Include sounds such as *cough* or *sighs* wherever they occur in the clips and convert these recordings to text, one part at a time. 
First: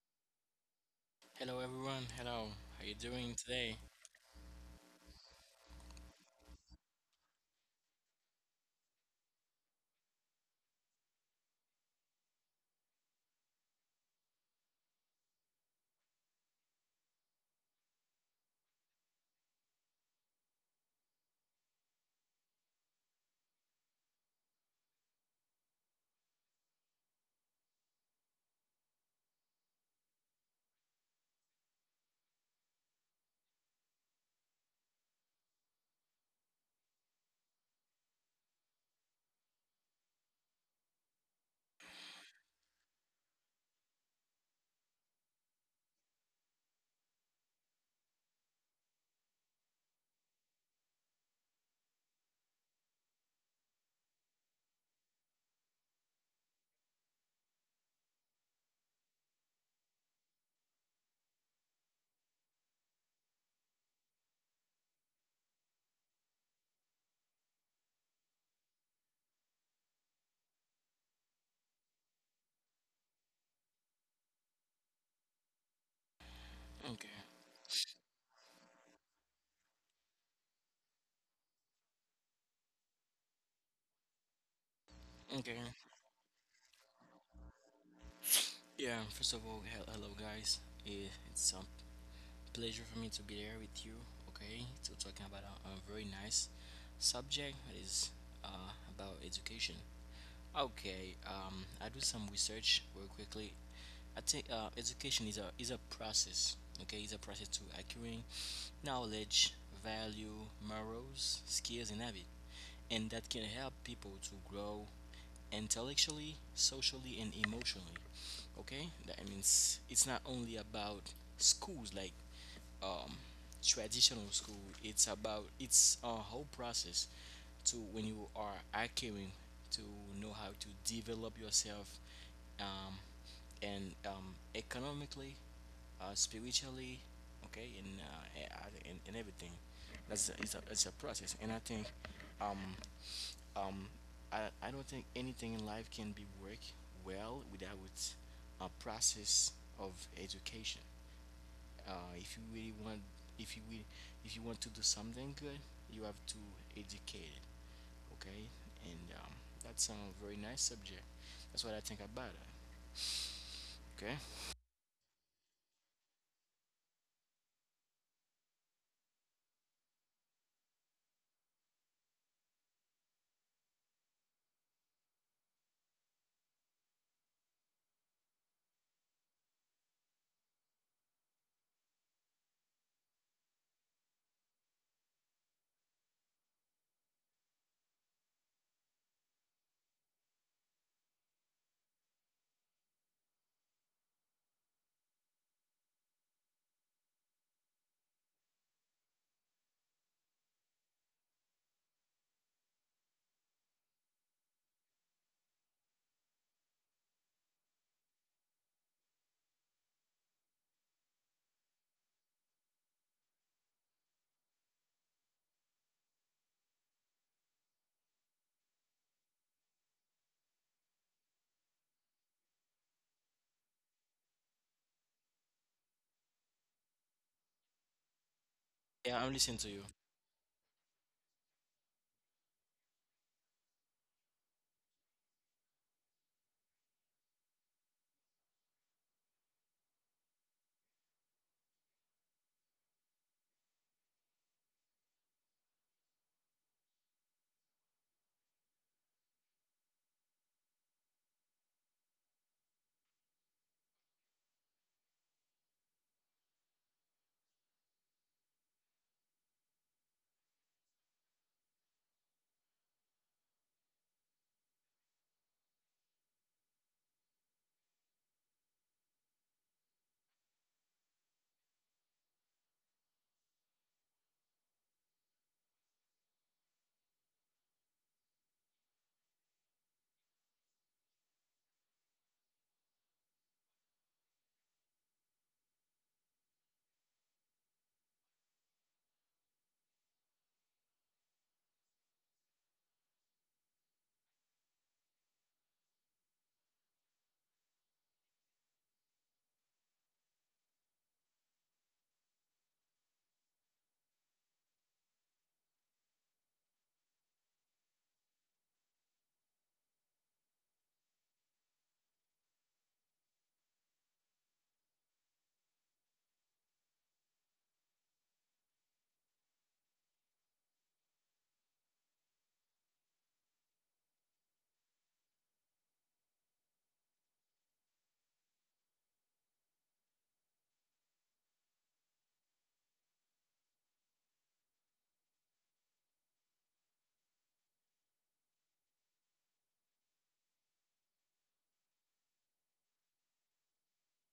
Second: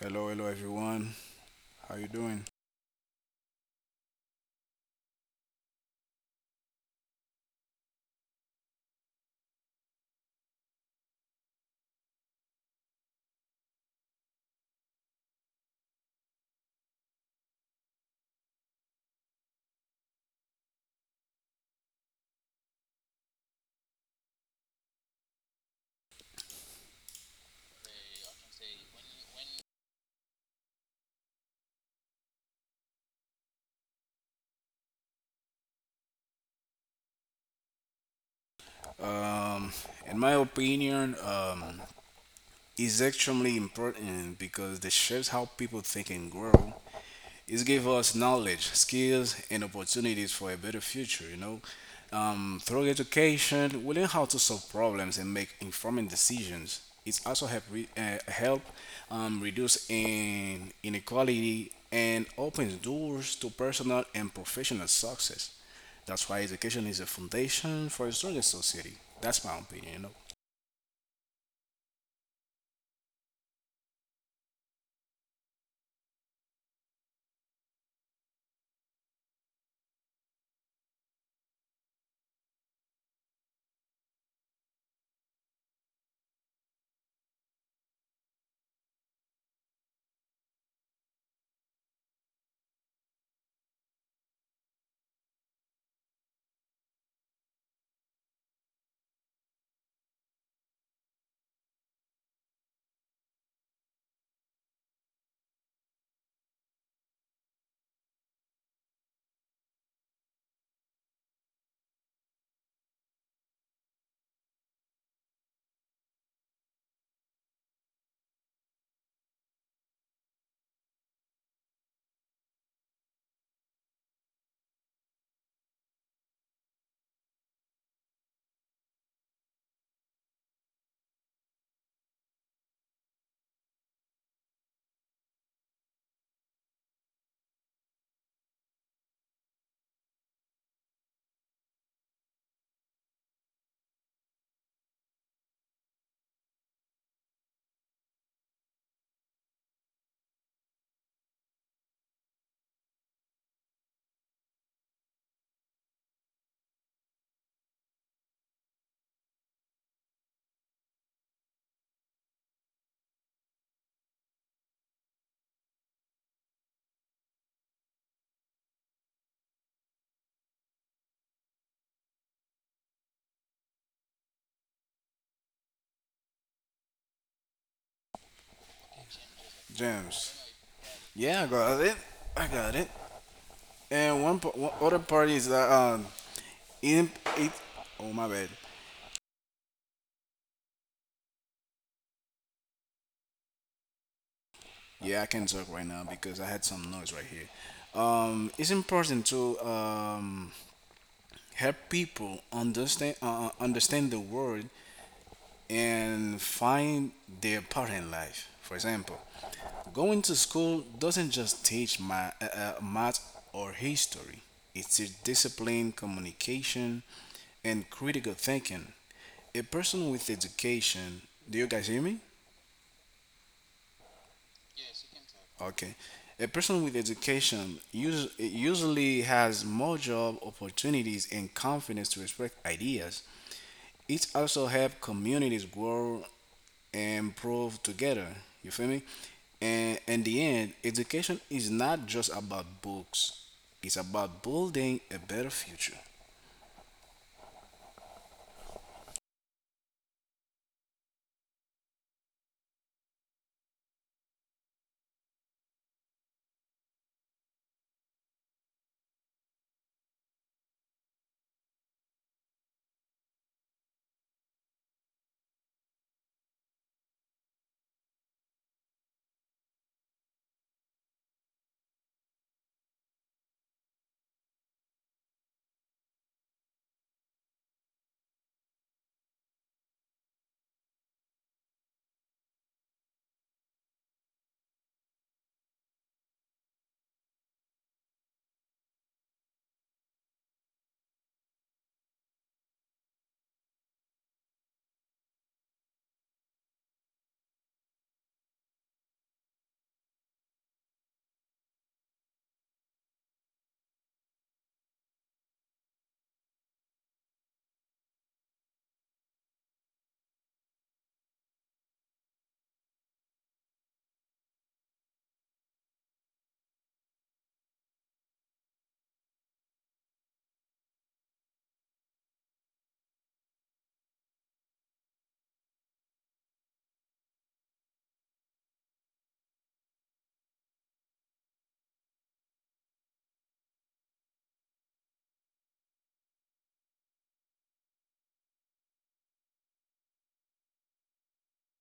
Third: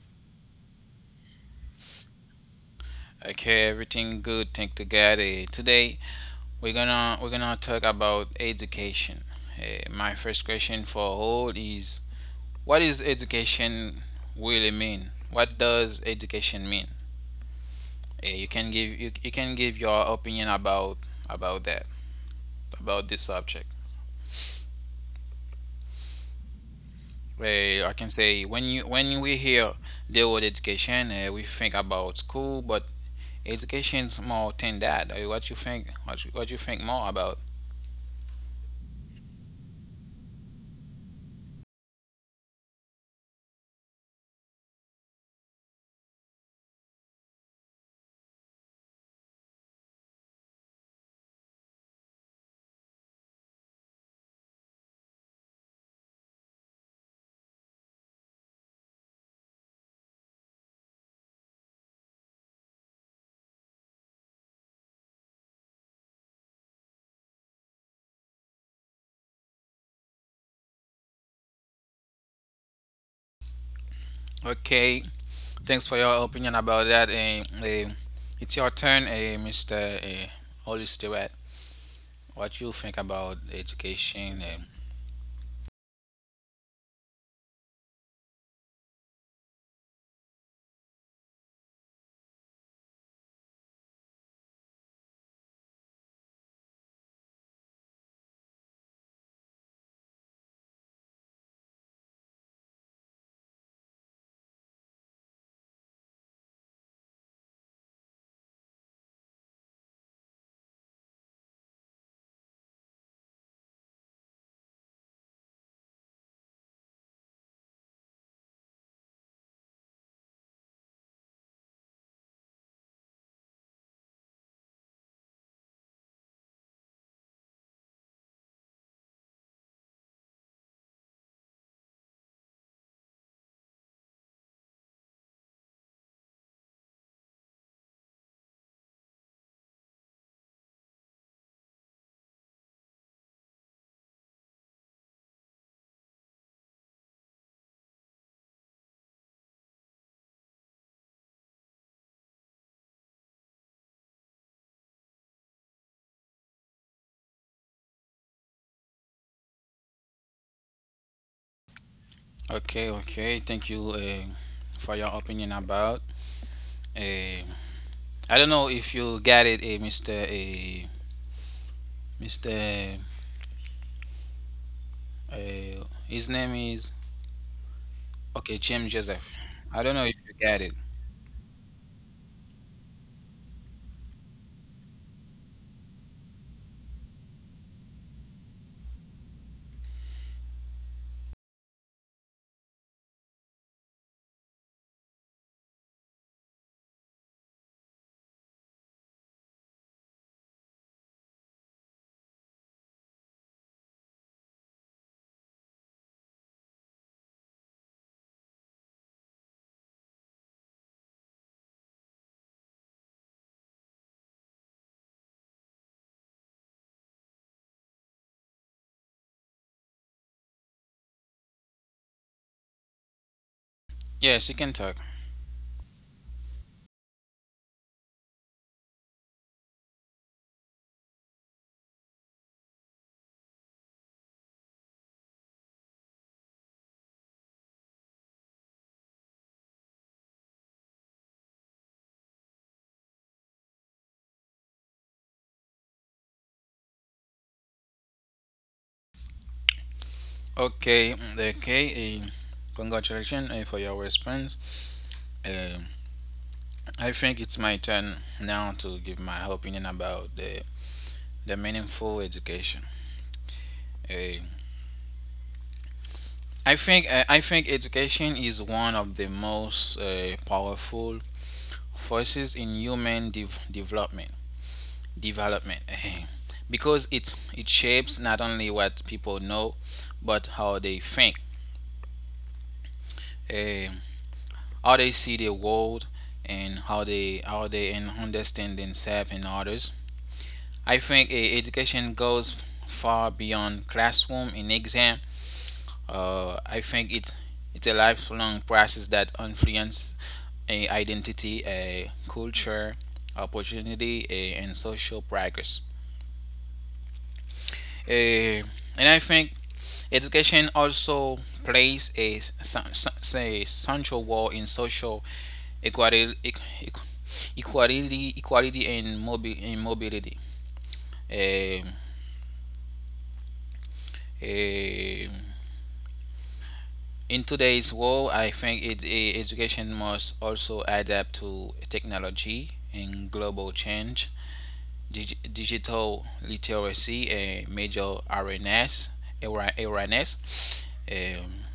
Hello, hello everyone. Hello How you everyone. doing? Hello. How you doing Okay, today? everything good. Thank to God. Today we're gonna talk about education. My first question for all is, what is education really mean? What does education mean? You can give you, you can give your opinion about that about this subject. I can say when you when we hear the word education, we think about school, but education's more than that. What you think? What you think more about? Um, in my opinion, is extremely important because it shapes how people think and grow. It's give us knowledge, skills, and opportunities for a better future. You know, through education, we learn how to solve problems and make informed decisions. It's also help help reduce in inequality and opens doors to personal and professional success. That's why education is a foundation for a stronger society. That's my opinion, you know. Okay, thanks for your opinion about Okay. that. It's your turn, Mr. eh, Holy Stewart. What you think about education? Eh? Okay. Yeah. First of all, hello guys. It's a pleasure for me to be there with you. Okay. To talking about a very nice subject that is about education. Okay. I do some research real quickly. I think education is a process. Okay, it's a process to acquiring knowledge, value, morals, skills, and habit, and that can help people to grow intellectually, socially, and emotionally. Okay, that means it's not only about schools like um, traditional school. It's about it's a whole process to when you are acquiring to know how to develop yourself um, and economically, spiritually, okay, and and everything. It's a process, and I think um, um, I don't think anything in life can be work well without a process of education. If you really want, if you will, if you want to do something good, you have to educate it. Okay, and that's a very nice subject. That's what I think about it. Okay. Okay, okay. Thank you, for your opinion about. eh, I don't know if you got it, Mr. Mr. eh, his name is, okay, James Joseph. I don't know if James. you got it. Yeah, I got it. I got it. And one other part is that in it. Oh my bad. Yeah, I can talk right now because I had some noise right here. It's important to help people understand understand the world and find their part in life. For example, going to school doesn't just teach my math or history. It teaches discipline, communication, and critical thinking. A person with education. Do you guys hear me? Yes, you can talk. Okay. A Yeah, I'm person with listening to you. education usually has more job opportunities and confidence to express ideas. It also helps communities grow and improve together. You feel me? And in the end, education is not just about books. It's about building a better future. Okay, okay. Congratulations, for your response. Uh, I think it's my turn now to give my opinion about the meaningful education. Uh, I think education is one of the most powerful forces in human development. Development, eh, because it shapes not only what people know, but how they think. Eh, how they see the world and how they and understand themselves and others. I think education goes far beyond classroom and exam. I think it's a lifelong process that influences a identity, a culture, opportunity, and social progress. Eh, and I think education also plays a, s- s- s- a central role in social equality, equality and mobility. Um, um, in today's world, I think education must also adapt to technology and global change. Digital literacy, a major awareness, awareness.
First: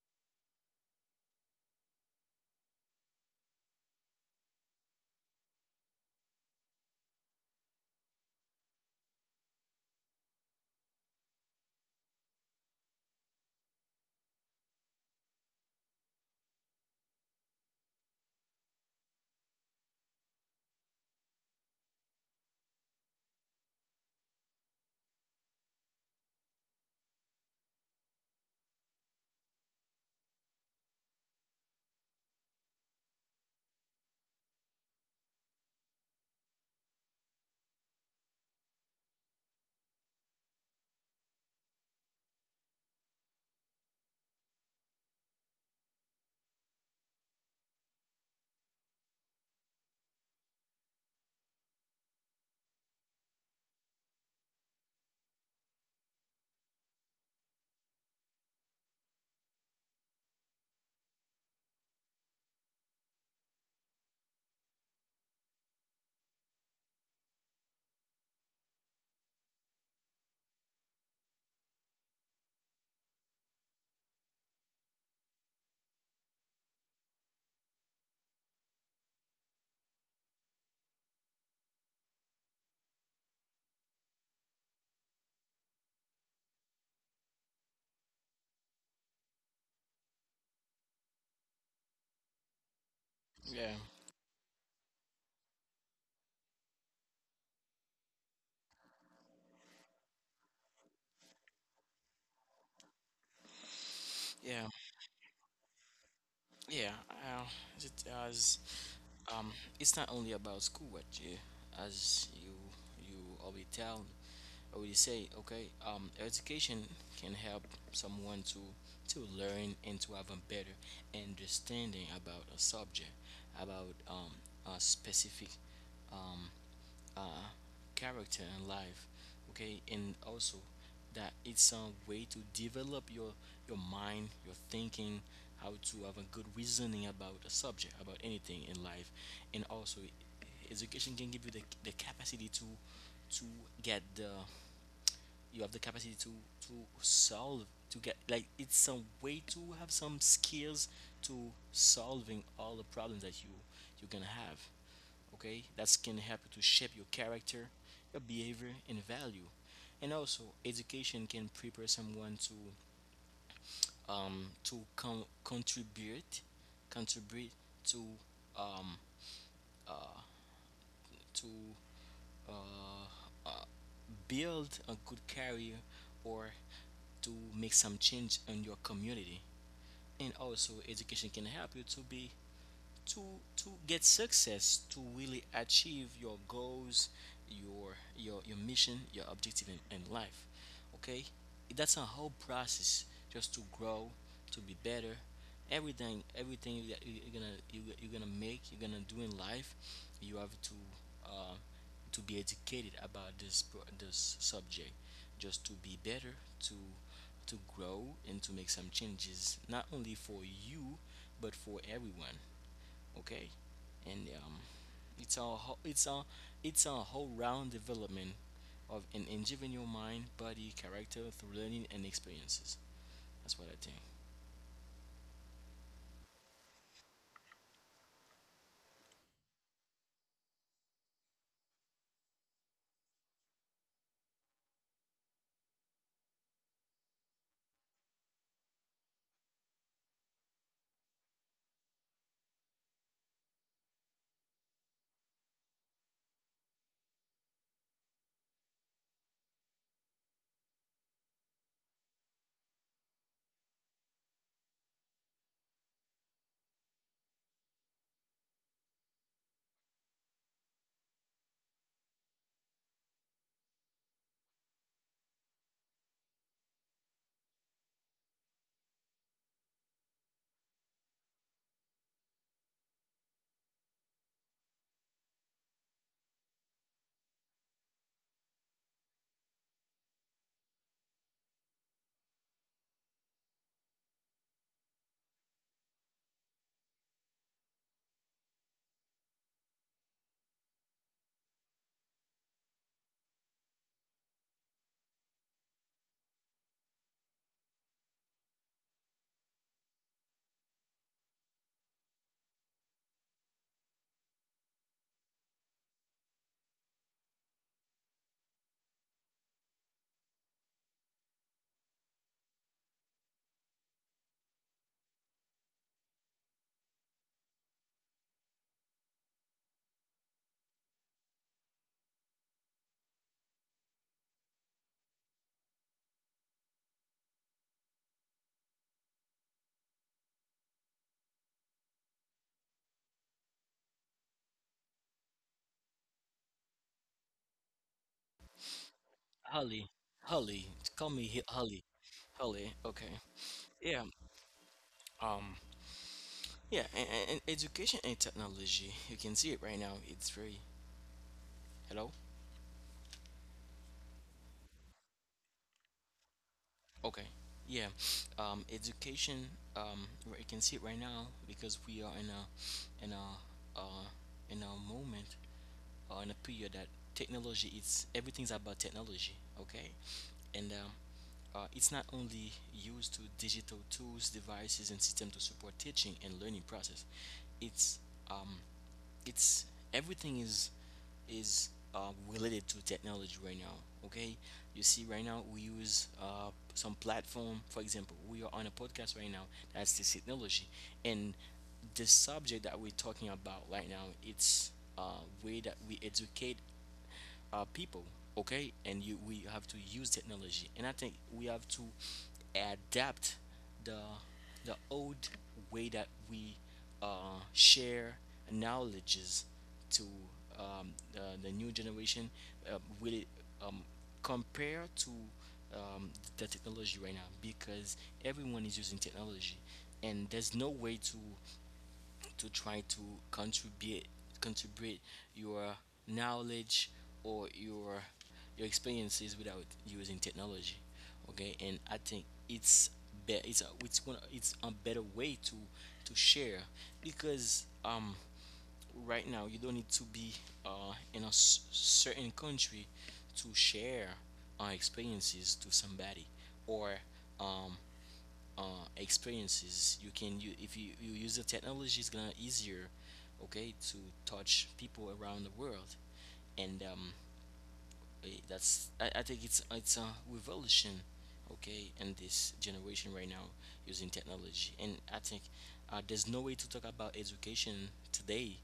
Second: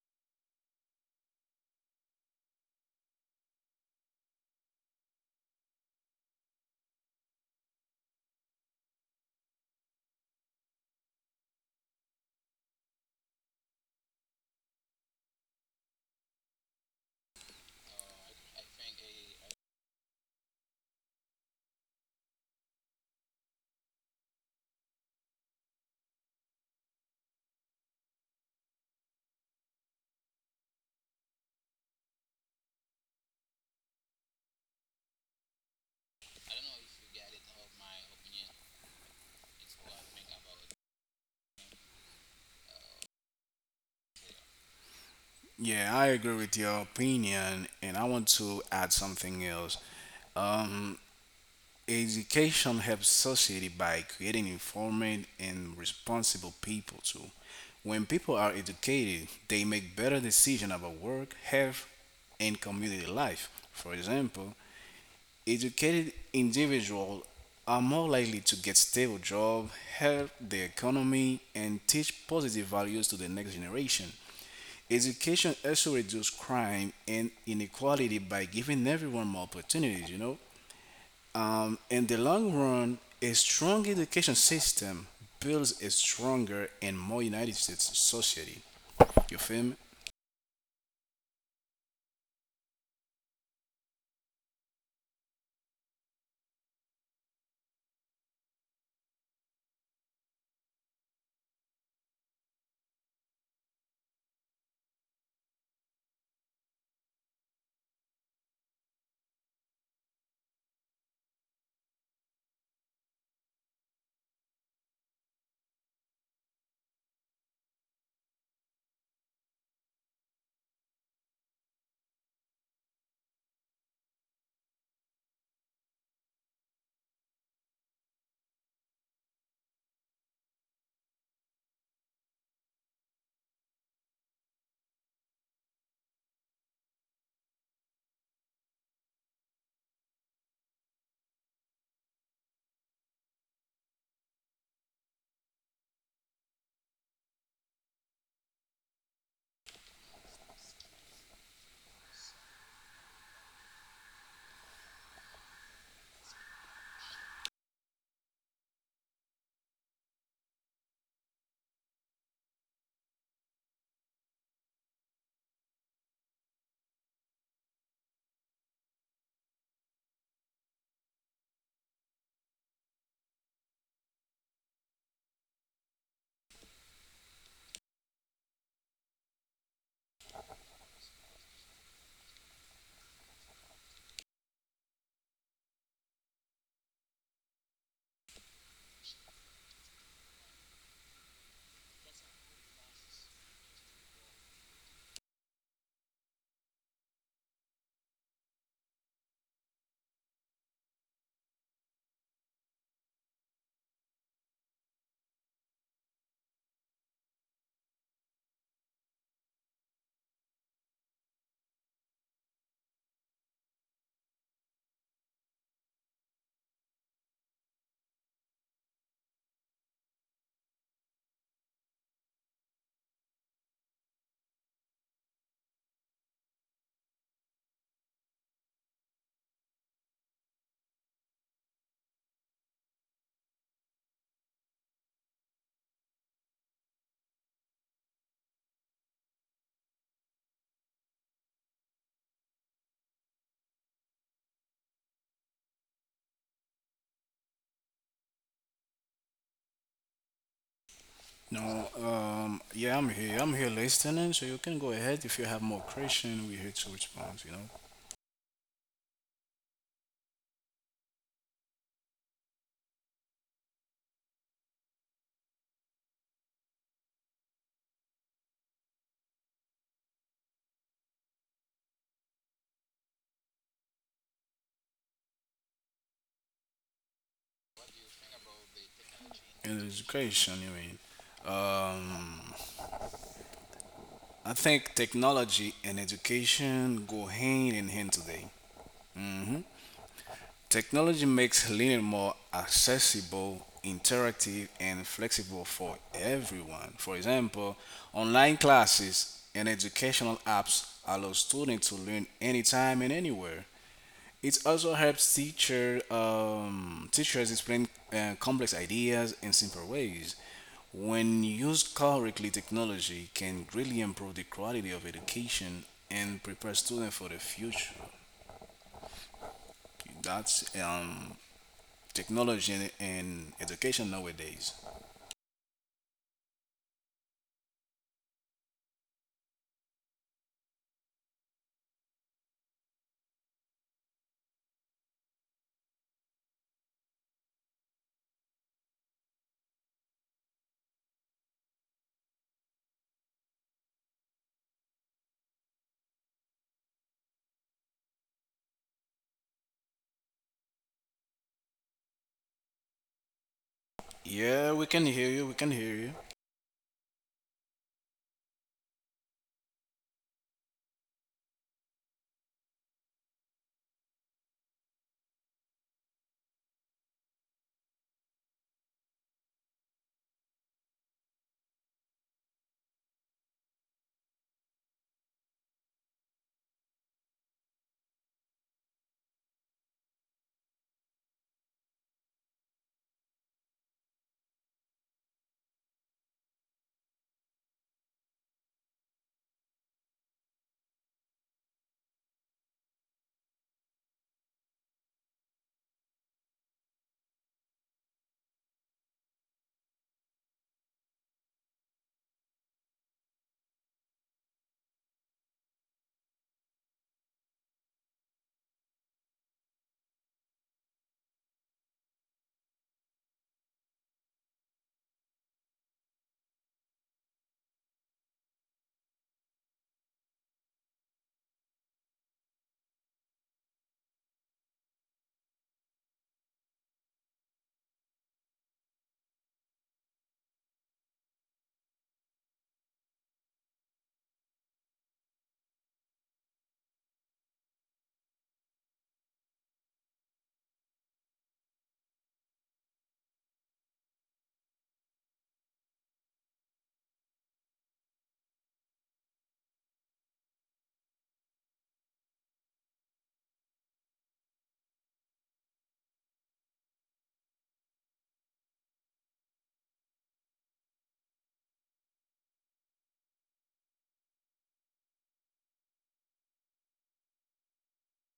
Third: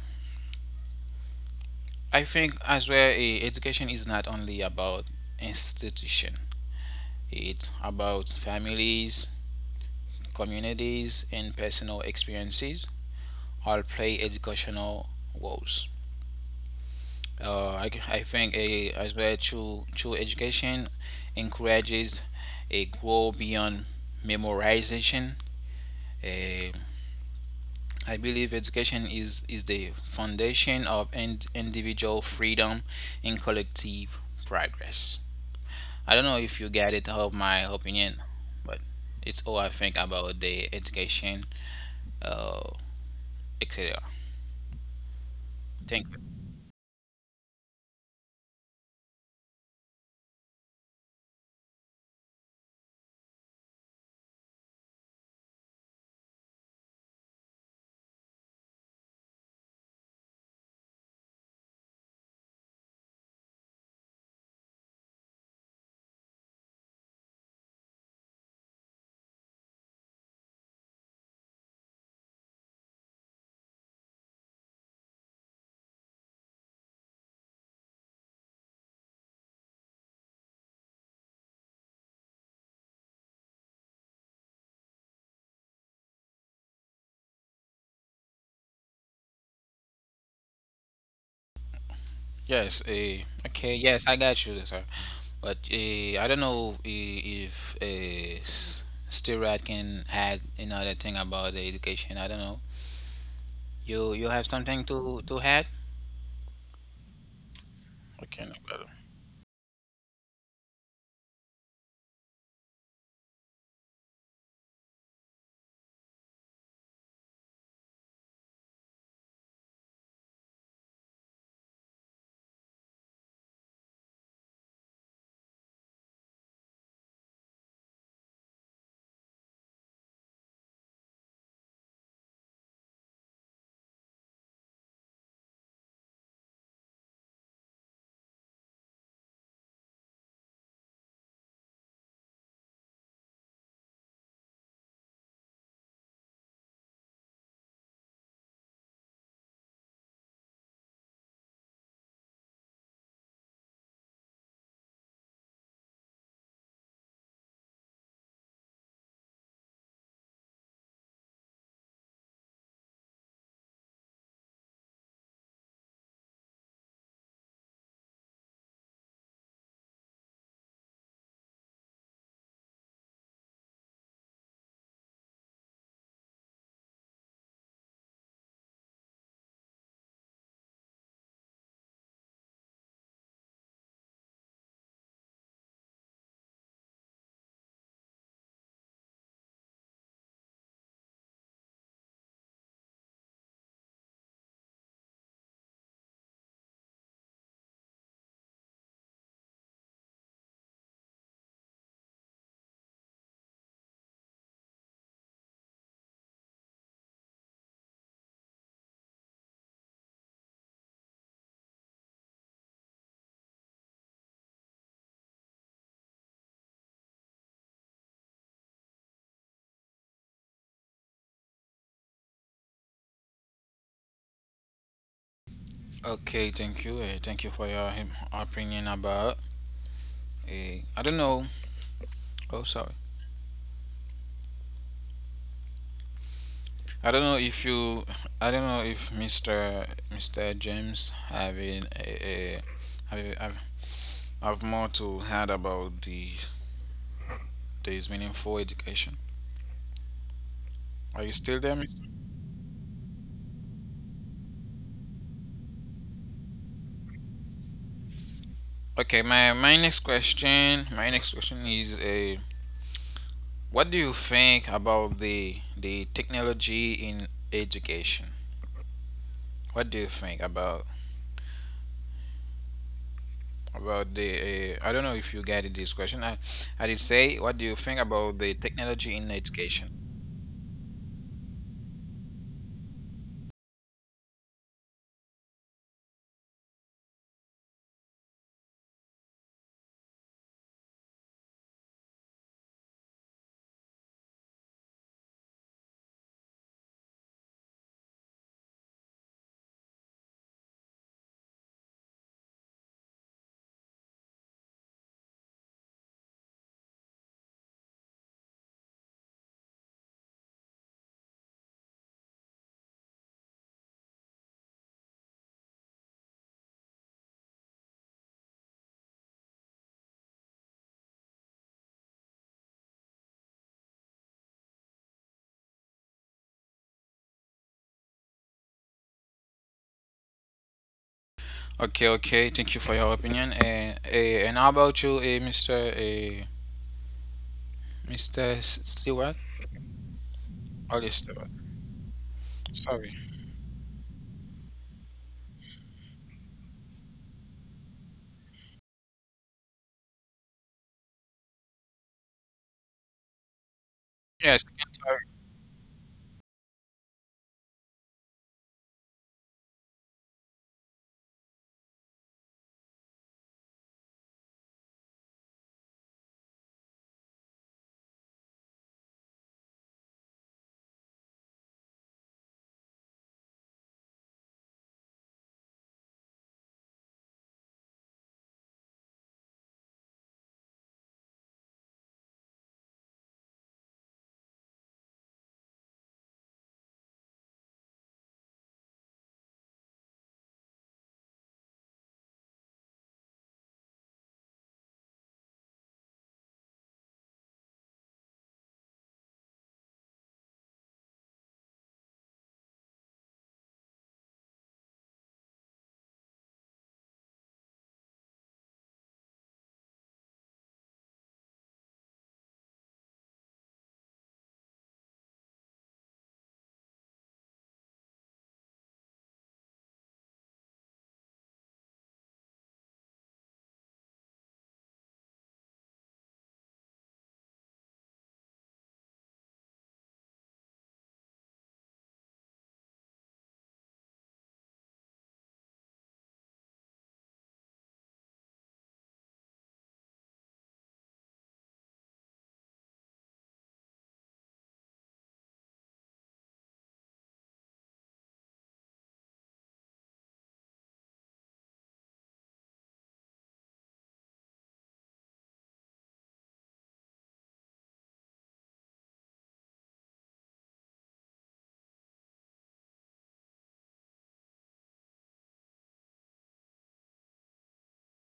I think as well, education is not only about institution. It's about families, communities, and personal experiences all play educational roles. I think as well true education encourages a grow beyond memorization. Eh, I believe education is the foundation of individual freedom and collective progress. I don't know if you get it of my opinion, but it's all I think about the education, uh, etc. Yeah, I Thank agree you. with your opinion, and I want to add something else. Um, Education helps society by creating informed and responsible people too. When people are educated, they make better decisions about work, health, and community life. For example, educated individuals are more likely to get stable jobs, help the economy, and teach positive values to the next generation. Education also reduces crime and inequality by giving everyone more opportunities, you know? In the long run, a strong education system builds a stronger and more United States society. You feel me? Yes. Yeah, Okay. Yes, I got you, sir. But I don't know if Stirad can add another thing about the education. I don't know. You have yeah, something to add? yeah. As it Okay. as No problem. um, it's not only about school, but you, as you you already tell me, I would say, okay, education can help someone to learn and to have a better understanding about a subject, about a specific um, uh, character in life, okay, and also that it's a way to develop your mind, your thinking, how to have a good reasoning about a subject, about anything in life, and also education can give you the capacity to to get the you have the capacity to to solve to get like it's some way to have some skills to solving all the problems that you can have. Okay, that can help you to shape your character, your behavior and value, and also education can prepare someone to um to con- contribute contribute to um uh to uh, uh build a good career or to make some change in your community. And also, education can help you to be to to get success to really achieve your goals, your mission, your objective in life. Okay, that's a whole process just to grow, to be better. Everything, you're gonna make, you're gonna do in life you have uh, to be educated about this this subject just to be better to grow and to make some changes not only for you but for everyone. Okay, and it's a ho- it's a whole round development of an individual mind, body, character through learning and experiences. That's what I think. Okay. Thank you. Thank you for your opinion about. I don't know. Oh, sorry. I don't know if you. I don't know if Mister James having a have, have have more to add about the today's meaningful education. Are you still there? No, Mr.? Yeah, I'm here. I'm here listening, so you can go ahead if you have more question. We're here to respond, you know. Okay, my next question, is a what do you think about the technology in education? What do you think about the I don't know if you get this question. I did say what do you think about the technology in education? In education, you mean? Um, I think technology and education go hand in hand today. Mm-hmm. Technology makes learning more accessible, interactive, and flexible for everyone. For example, online classes and educational apps allow students to learn anytime and anywhere. It also helps teachers explain complex ideas in simple ways. When used correctly, technology can greatly improve the quality of education and prepare students for the future. That's technology and education nowadays. Okay, okay. Thank you for your opinion. And how about you, Mr. Mr. Stewart? Holly holly Or Call me Stewart? Holly. Okay. Sorry. yeah um yeah, and education and technology, you can see it right now, it's very. Hello. Yes. Yeah, we can hear you. We can hear you. Okay. yeah Education, where you can see it right now, because we are in a uh in a moment, are in a period that technology is everything's about technology, okay? And it's not only used to digital tools, devices, and systems to support teaching and learning process. It's um, it's everything is related to technology right now. Okay, you see, right now we use some platform. For example, we are on a podcast right now. That's the technology, and the subject that we're talking about right now. It's way that we educate people. Okay, and you we have to use technology, and I think we have to adapt the the old way that we share knowledges to the new generation uh, will it, um, compare to um, the technology right now, because everyone is using technology and there's no way to try to contribute contribute your knowledge or your experiences without using technology. Okay, and I think it's a, it's one it's a better way to share, because right now you don't need to be in a certain country to share our experiences to somebody or um experiences. You can you if you, you use the technology it's gonna easier, okay, to touch people around the world. And that's I think it's a revolution, okay, in this generation right now using technology. And I think there's no way to talk about education today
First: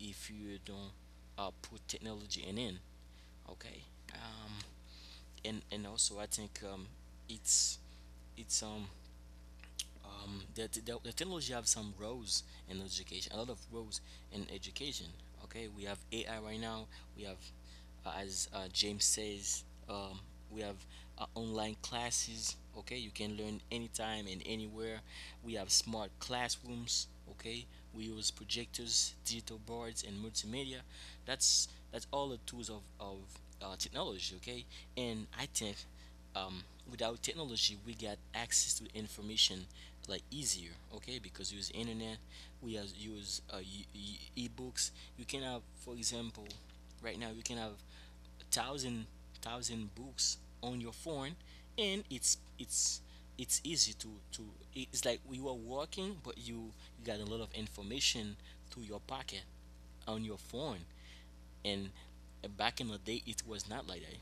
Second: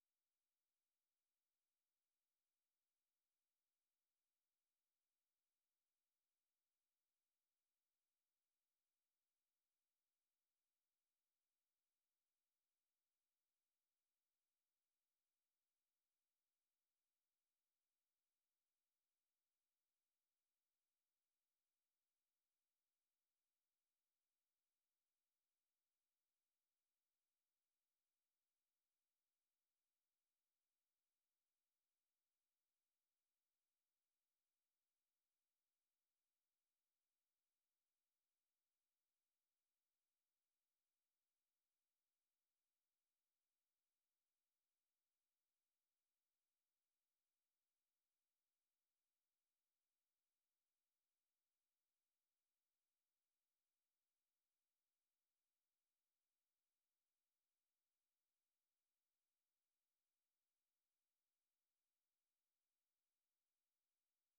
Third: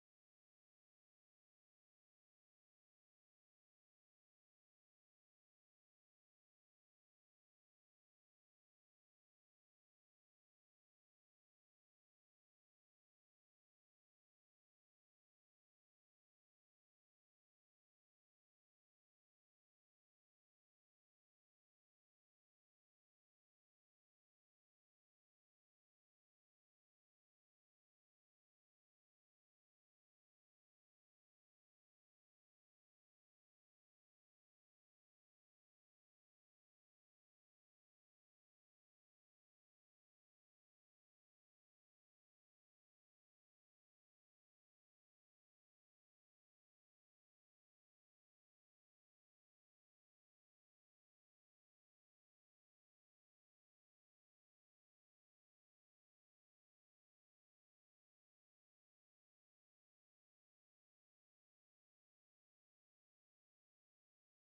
if you don't put technology in. Okay. um, and also I think it's it's um the technology have some roles in education, a lot of roles in education. Okay, we have AI right now. We have, as James says, um, we have online classes. Okay, you can learn anytime and anywhere. We have smart classrooms. Okay, we use projectors, digital boards, and multimedia. That's all the tools of technology. Okay, and I think um, without technology, we got access to information like easier. Okay, because we use internet, we use e-books. You can have, for example, right now you can have thousand thousand books on your phone, and it's easy to it's like you are working, but you got a lot of information through your pocket on your phone. And back in the day it was not like that.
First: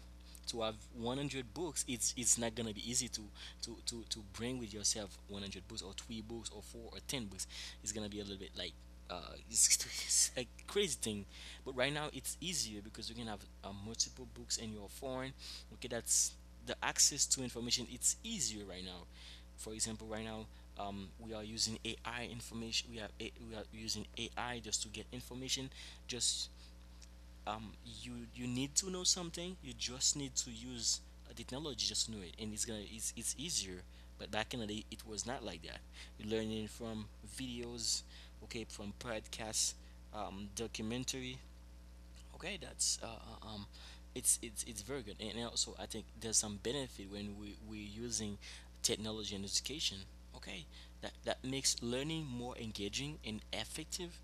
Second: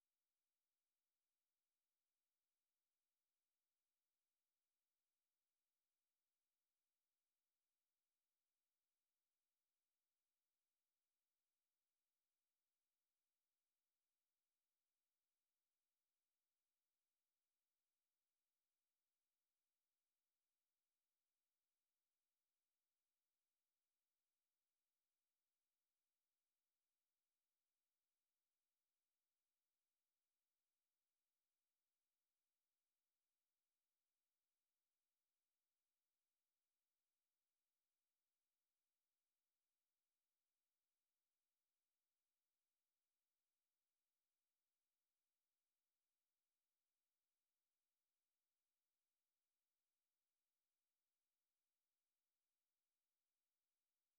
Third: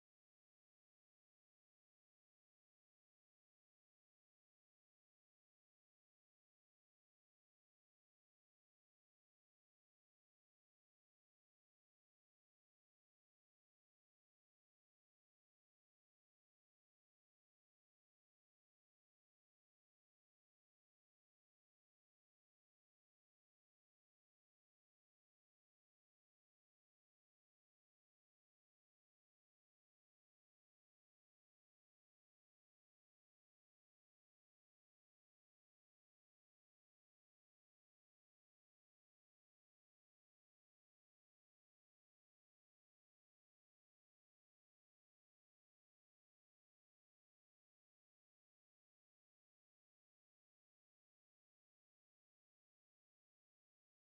To have 100 books, it's not gonna be easy to to bring with yourself 100 books or three books or four or 10 books. It's gonna be a little bit like uh, it's, *laughs* it's a crazy thing. But right now it's easier because you can have multiple books in your phone. Okay, that's the access to information, it's easier right now. For example, right now we are using AI information, we are using AI just to get information, just um, you you need to know something. You just need to use a technology just to know it, and it's easier. But back in the day, it was not like that. You're learning from videos, okay, from podcasts, documentary. Okay, that's it's very good. And also I think there's some benefit when we're using technology in education. Okay, that that makes learning more engaging and effective.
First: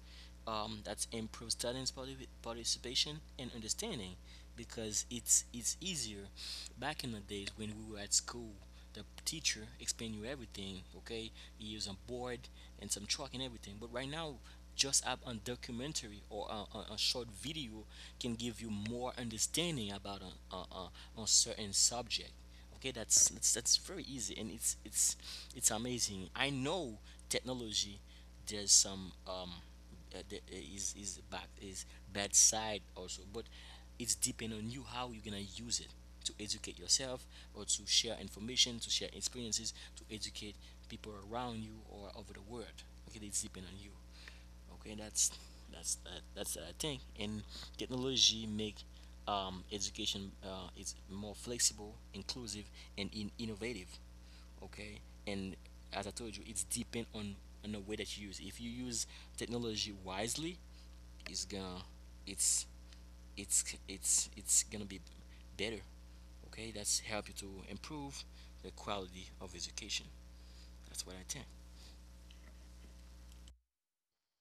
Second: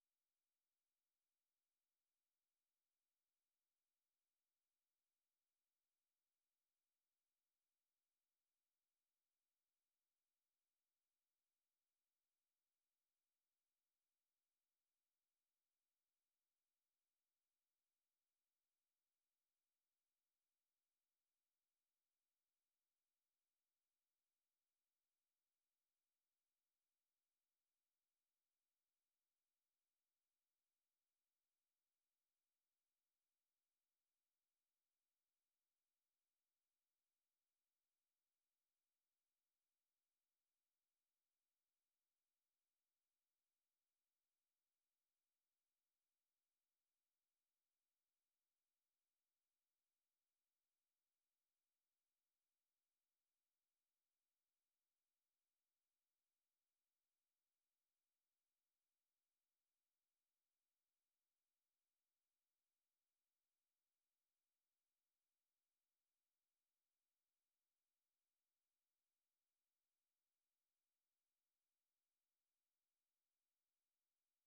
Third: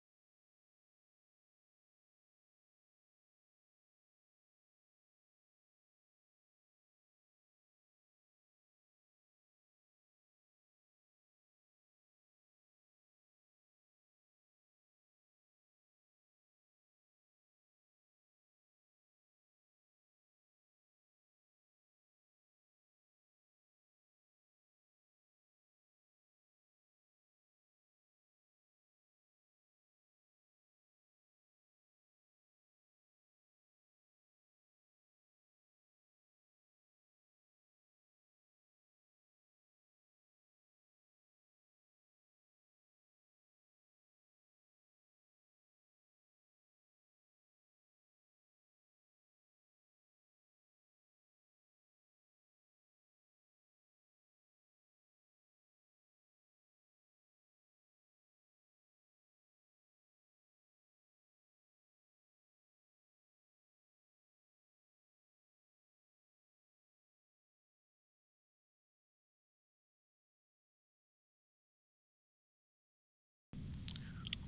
That improves students' participation and understanding, because it's easier. Back in the days when we were at school, the teacher explain you everything, okay, he use a board and some chalk and everything. But right now just up on documentary or a short video can give you more understanding about a certain subject. Okay, that's very easy, and it's amazing. I know technology, there's some is his back his bad side also, but it's depend on you how you're gonna use it to educate yourself or to share information, to share experiences, to educate people around you or over the world. Okay, it's depend on you. Okay, that's I think. And technology make education it's more flexible, inclusive, and innovative. Okay, and as I told you, it's depend on the way that you use. If you use technology wisely, it's gonna it's it's gonna be better. Okay, that's help you to improve the quality of education. That's what I think.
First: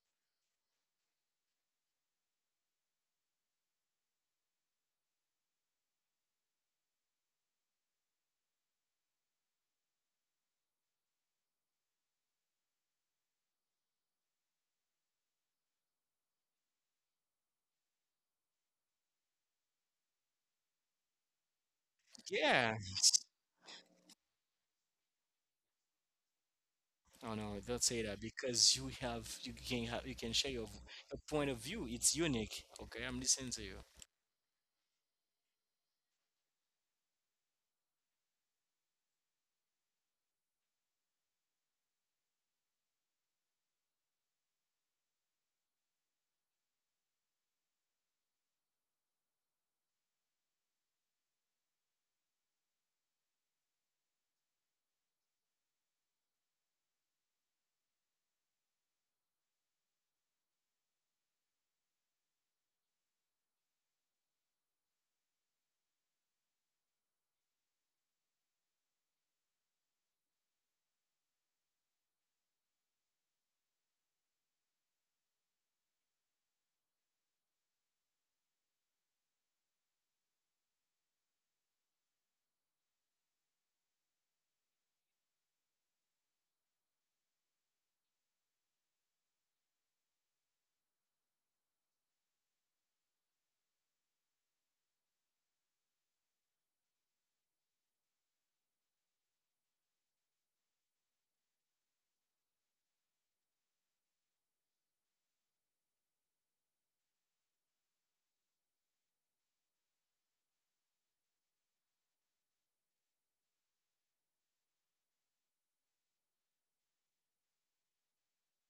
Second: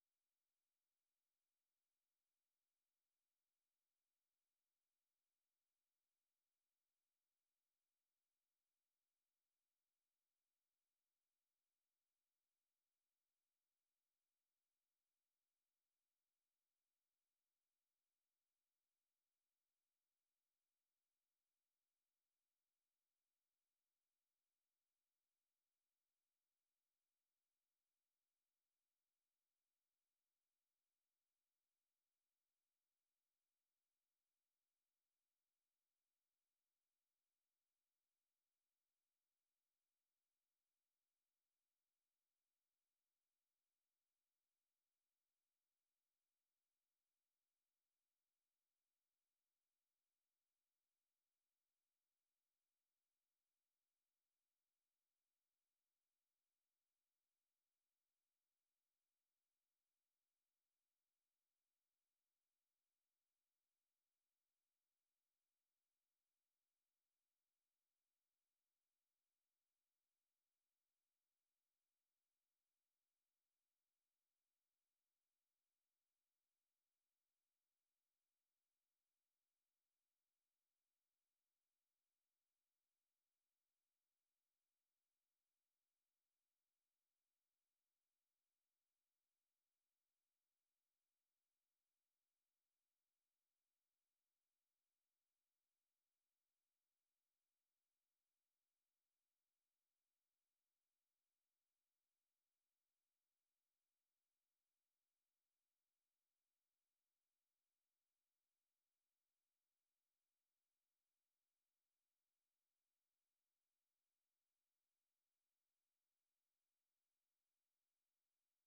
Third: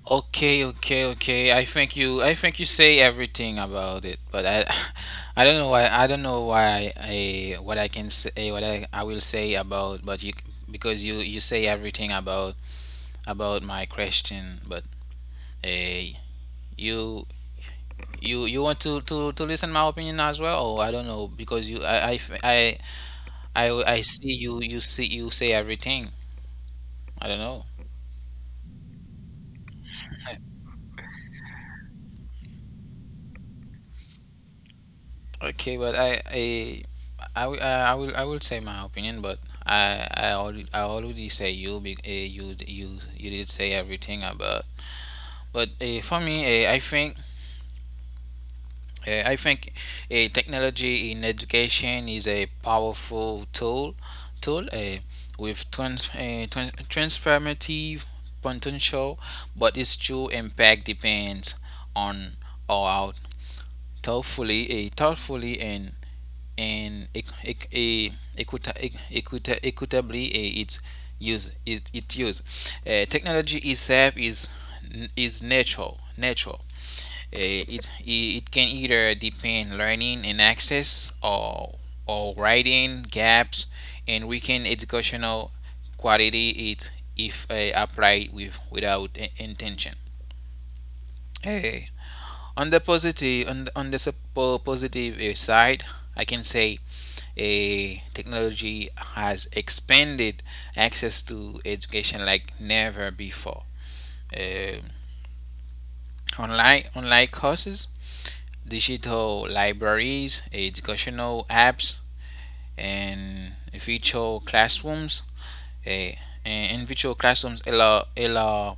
Okay, okay, okay. I think you say everything about it, but I *laughs* I don't know why I what I can say what I will say about but you, because you say everything about my question, but eh you you want to listen my opinion as well, or I don't know because you I Yeah. I I, I see you see you say everything. Oh no, I don't don't know. say that, because you can have you can share *laughs* your point of view. It's unique. Okay, I'm listening to you. Okay, but I will, I will say my opinion, but I already say you, you did say everything about. But for me, uh, I think, technology in education is a powerful tool with transformative potential. But its true impact depends on how thoughtfully and and eh, equitably its used. It use. Technology itself is natural. It can either depend learning and access or writing gaps and weaken educational quality, it if applied without intention. Eh, on on the positive side, I can say a technology has expanded access to education like never before. Uh, online online courses, digital libraries, educational apps, and virtual classrooms. eh, and in virtual classrooms allow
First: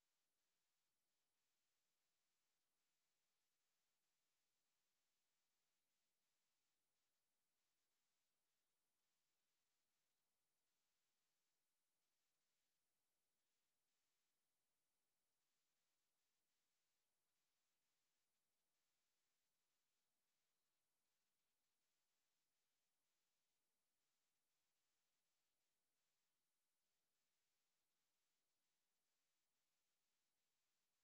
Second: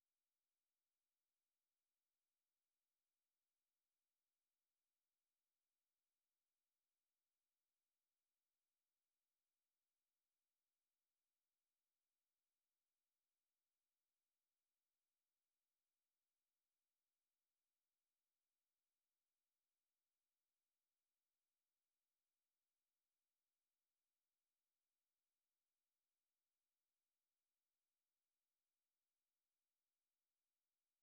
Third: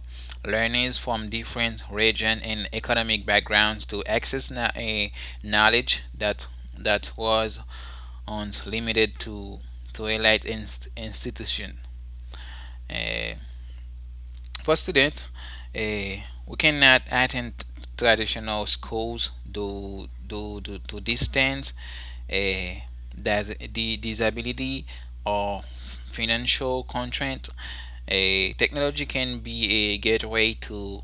learners from different region and economic backgrounds to access knowledge that was once limited to elite institution. Uh, for students, uh, we cannot attend traditional schools due to distance, uh, the disability, or financial constraint. Technology can be a gateway to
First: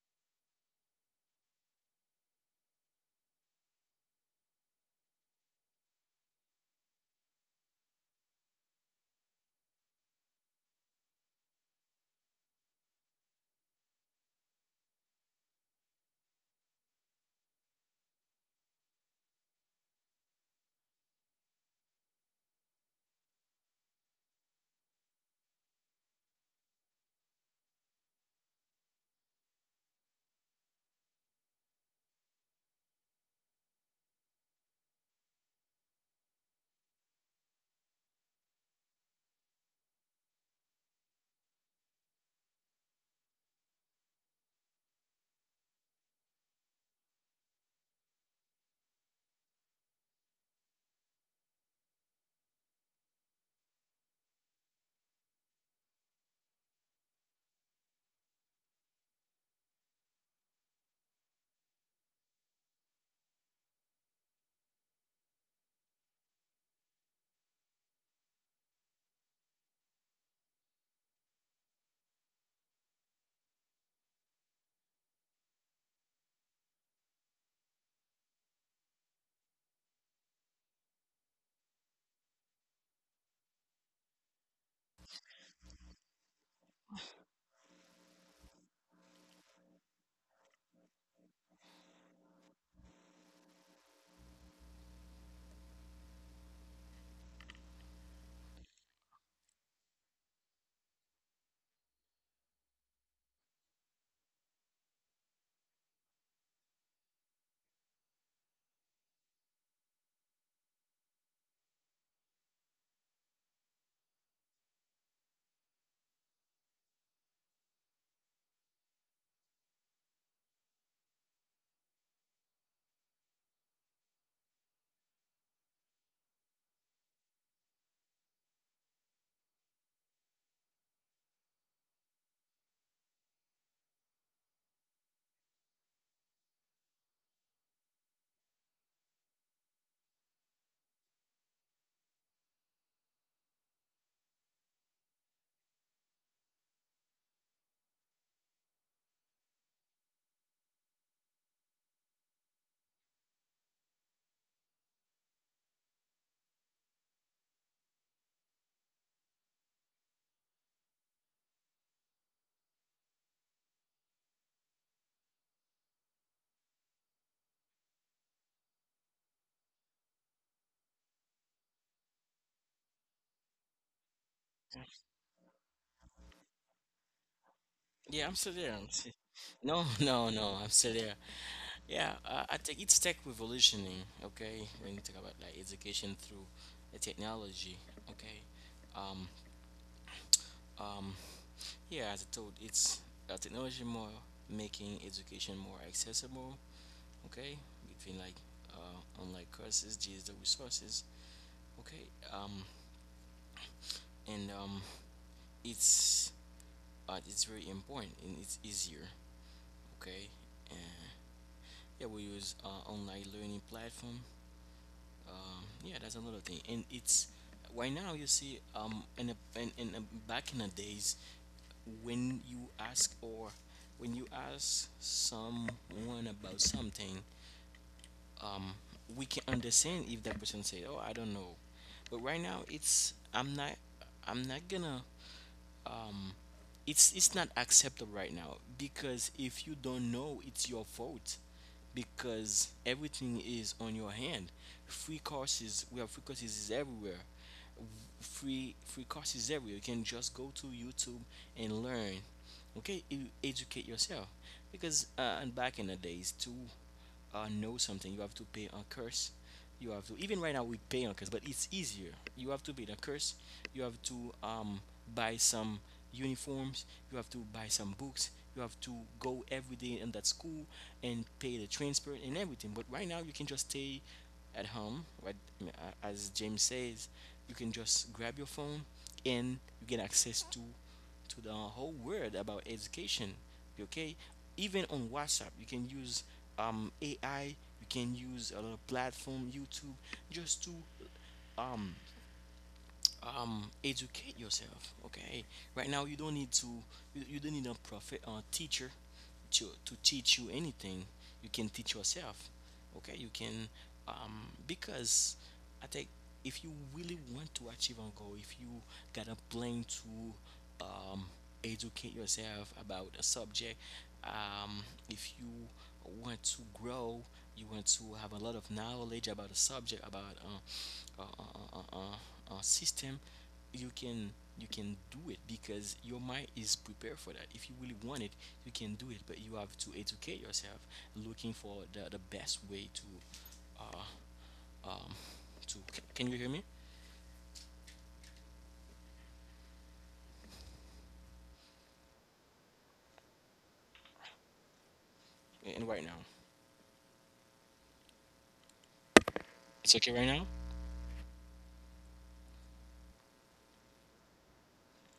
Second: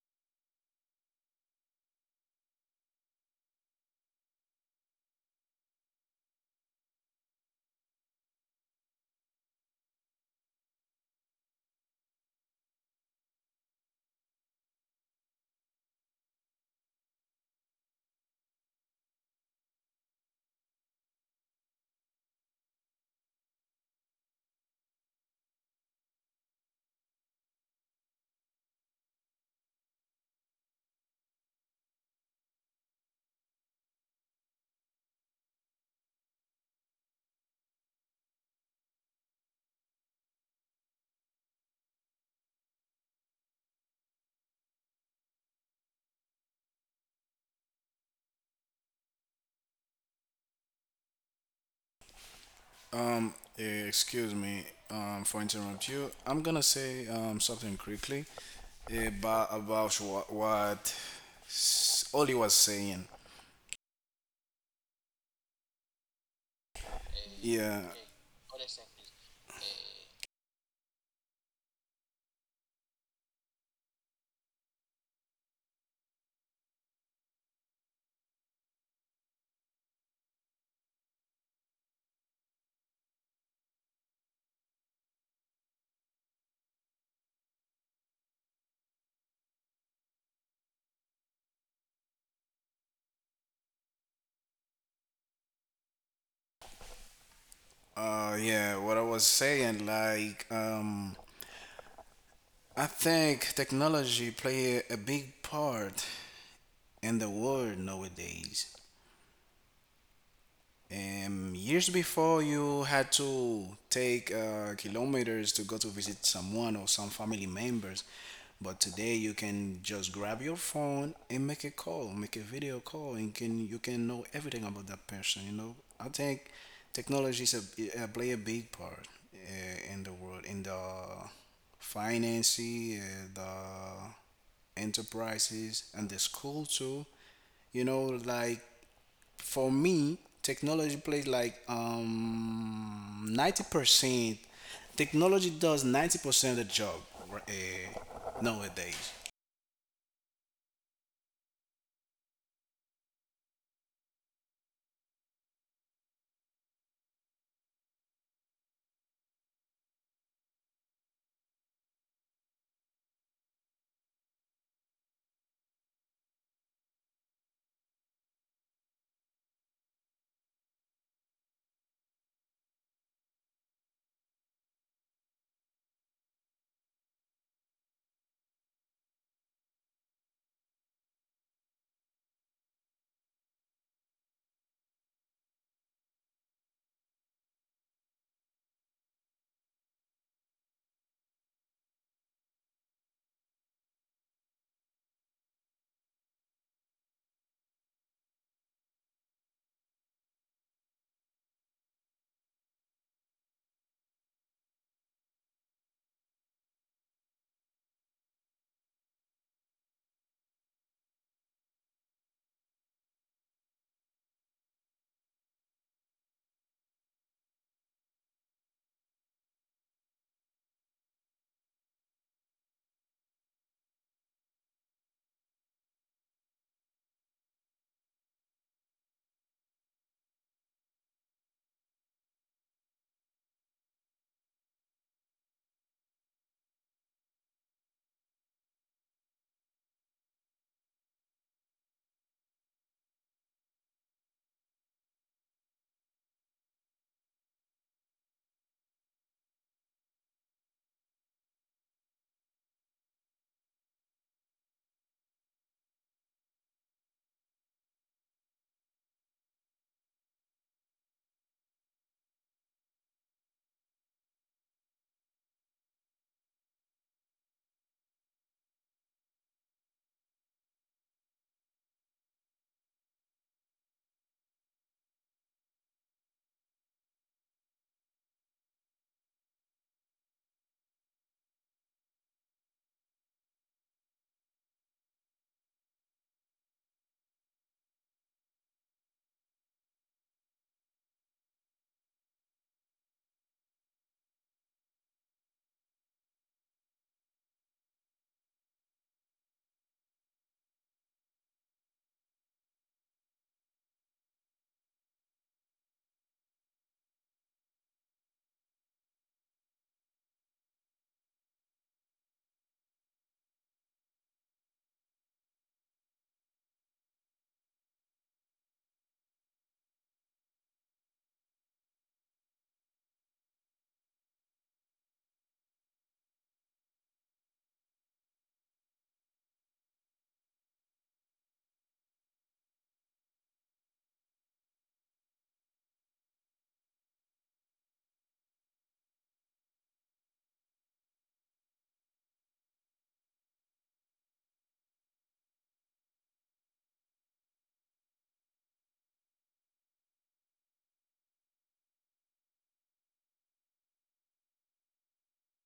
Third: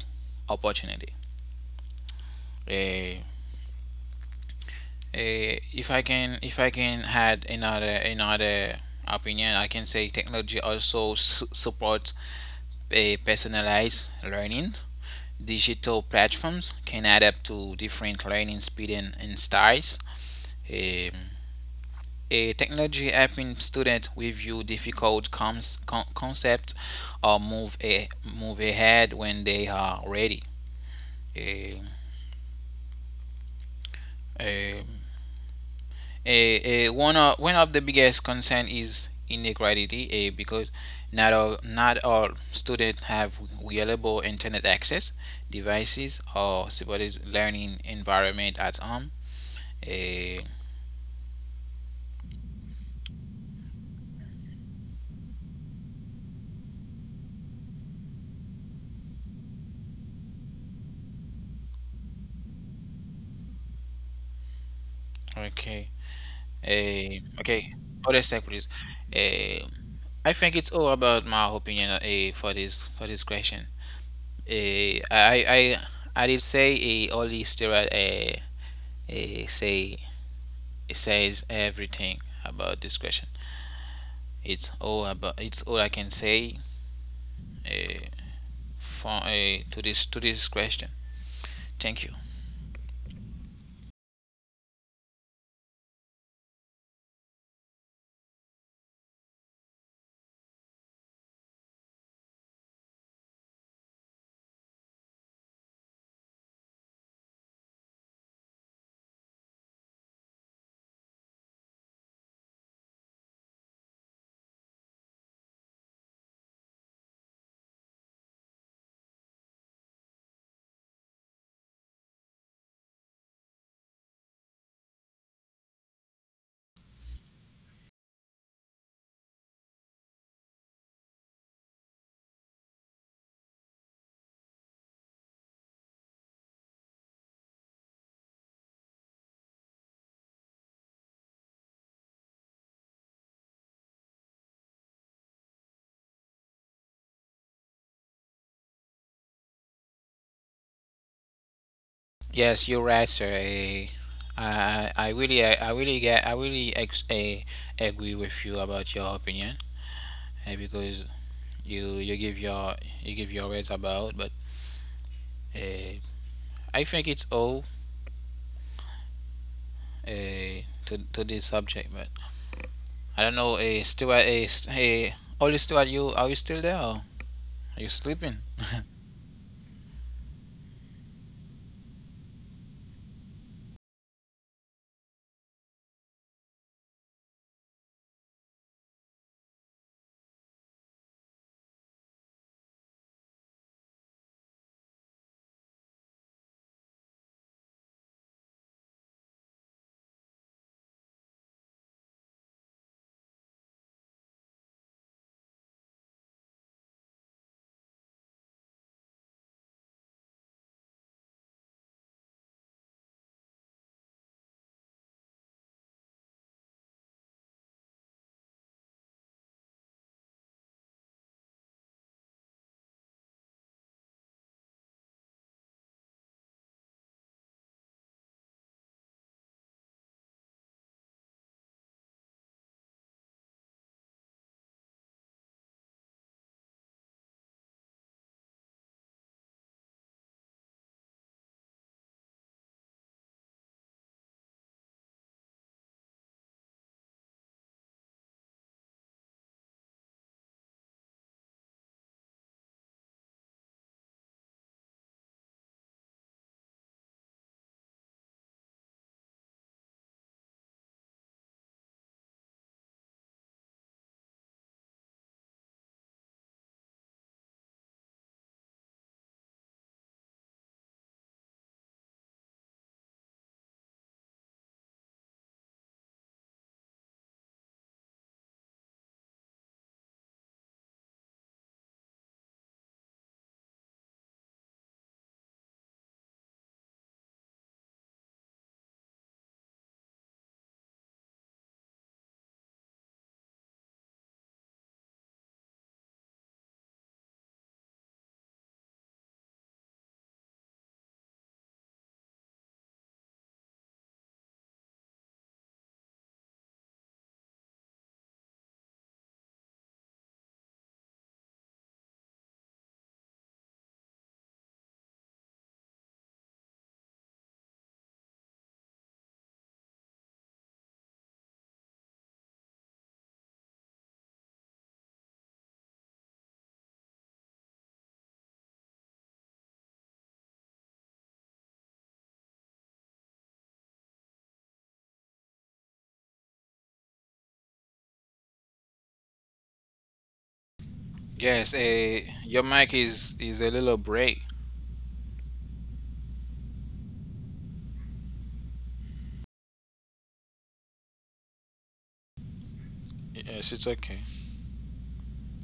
opportunity. Uh, if I can add another opinion, I can say technology also supports personalized learning. Digital platforms can adapt to different learning speed and styles. Um, a technology helping students review difficult concepts or move ahead when they are ready. Um, um, One of the biggest concern is inequality, because not all students have reliable internet access, devices, or supported learning environment at home. Eh, Excuse me, for interrupt you. I'm gonna say something quickly about what, Oli was saying. Okay. Okay. Yeah, Other sec, please. Eh, I think it's all about my opinion, for this question. Eh, I I I did say, only steroid, say it says everything about this question. It's all I can say, eh, to this question. Thank you. Yeah. What I was saying, like, I think technology play a big part in the world nowadays. Years before, you had to take kilometers to go to visit someone or some family members. But today, you can just grab your phone and make a call, make a video call, and can you can know everything about that person. You know, I think technology is play a big part in the world, in the finance, the enterprises, and the school too. You know, like for me, technology plays like 90%. Technology does 90% of the job nowadays. Yes, you're right, sir. I really get I really ex- eh, agree with you about your opinion. Because you give you give your words about. But uh, I think it's all, to this subject. But I don't know. Stuart, hey, Ollie Stuart, you still there? Or are you Yeah, I'm sleeping? still there. No, *laughs* no, no, I'm still there. Yeah, I think it's tech revolutioning. Okay, when you talk about like education through the technology. Okay, um, um, yeah, as I told, it's technology more making education more accessible. Okay, between like online courses, digital resources. Okay, um, and it's it's very important and it's easier. Okay, and yeah, we use online learning platform. Yeah, that's another thing. And it's right now you see in a, back in the days when you ask or when you ask someone about something, um we can understand if that person say oh I don't know. But right now it's I'm not, I'm not gonna um it's not acceptable right now, because if you don't know, it's your fault, because everything is on your hand. Free courses, we have free courses is everywhere. Free courses everywhere. You can just go to YouTube and learn. Okay, you educate yourself, because and back in the days too, know something, you have to pay a curse. You have to, even right now we pay on curse, but it's easier. You have to pay the curse. You have to buy some uniforms. You have to buy some books. You have to go every day in that school and pay the transport and everything. But right now you can just stay at home. Right, uh, as James says, you can just grab your phone and you get access to the whole world about education. Okay, even on WhatsApp, you can use AI. You can use a little platform, YouTube, just to um, educate yourself. Okay, right now you don't need to, you don't need a prophet or teacher to teach you anything. You can teach yourself. Okay, you can because I think, if you really want to achieve a goal, if you got a plan to educate yourself about a subject, um if you want to grow, you want to have a lot of knowledge about a subject, about system. You can, you can do it because your mind is prepared for that. If you really want it, you can do it, but you have to educate yourself, looking for the best way to uh, um, to, can you hear me? Yes. Your mic is a little break. And right now, it's okay right now. Yes, it's okay.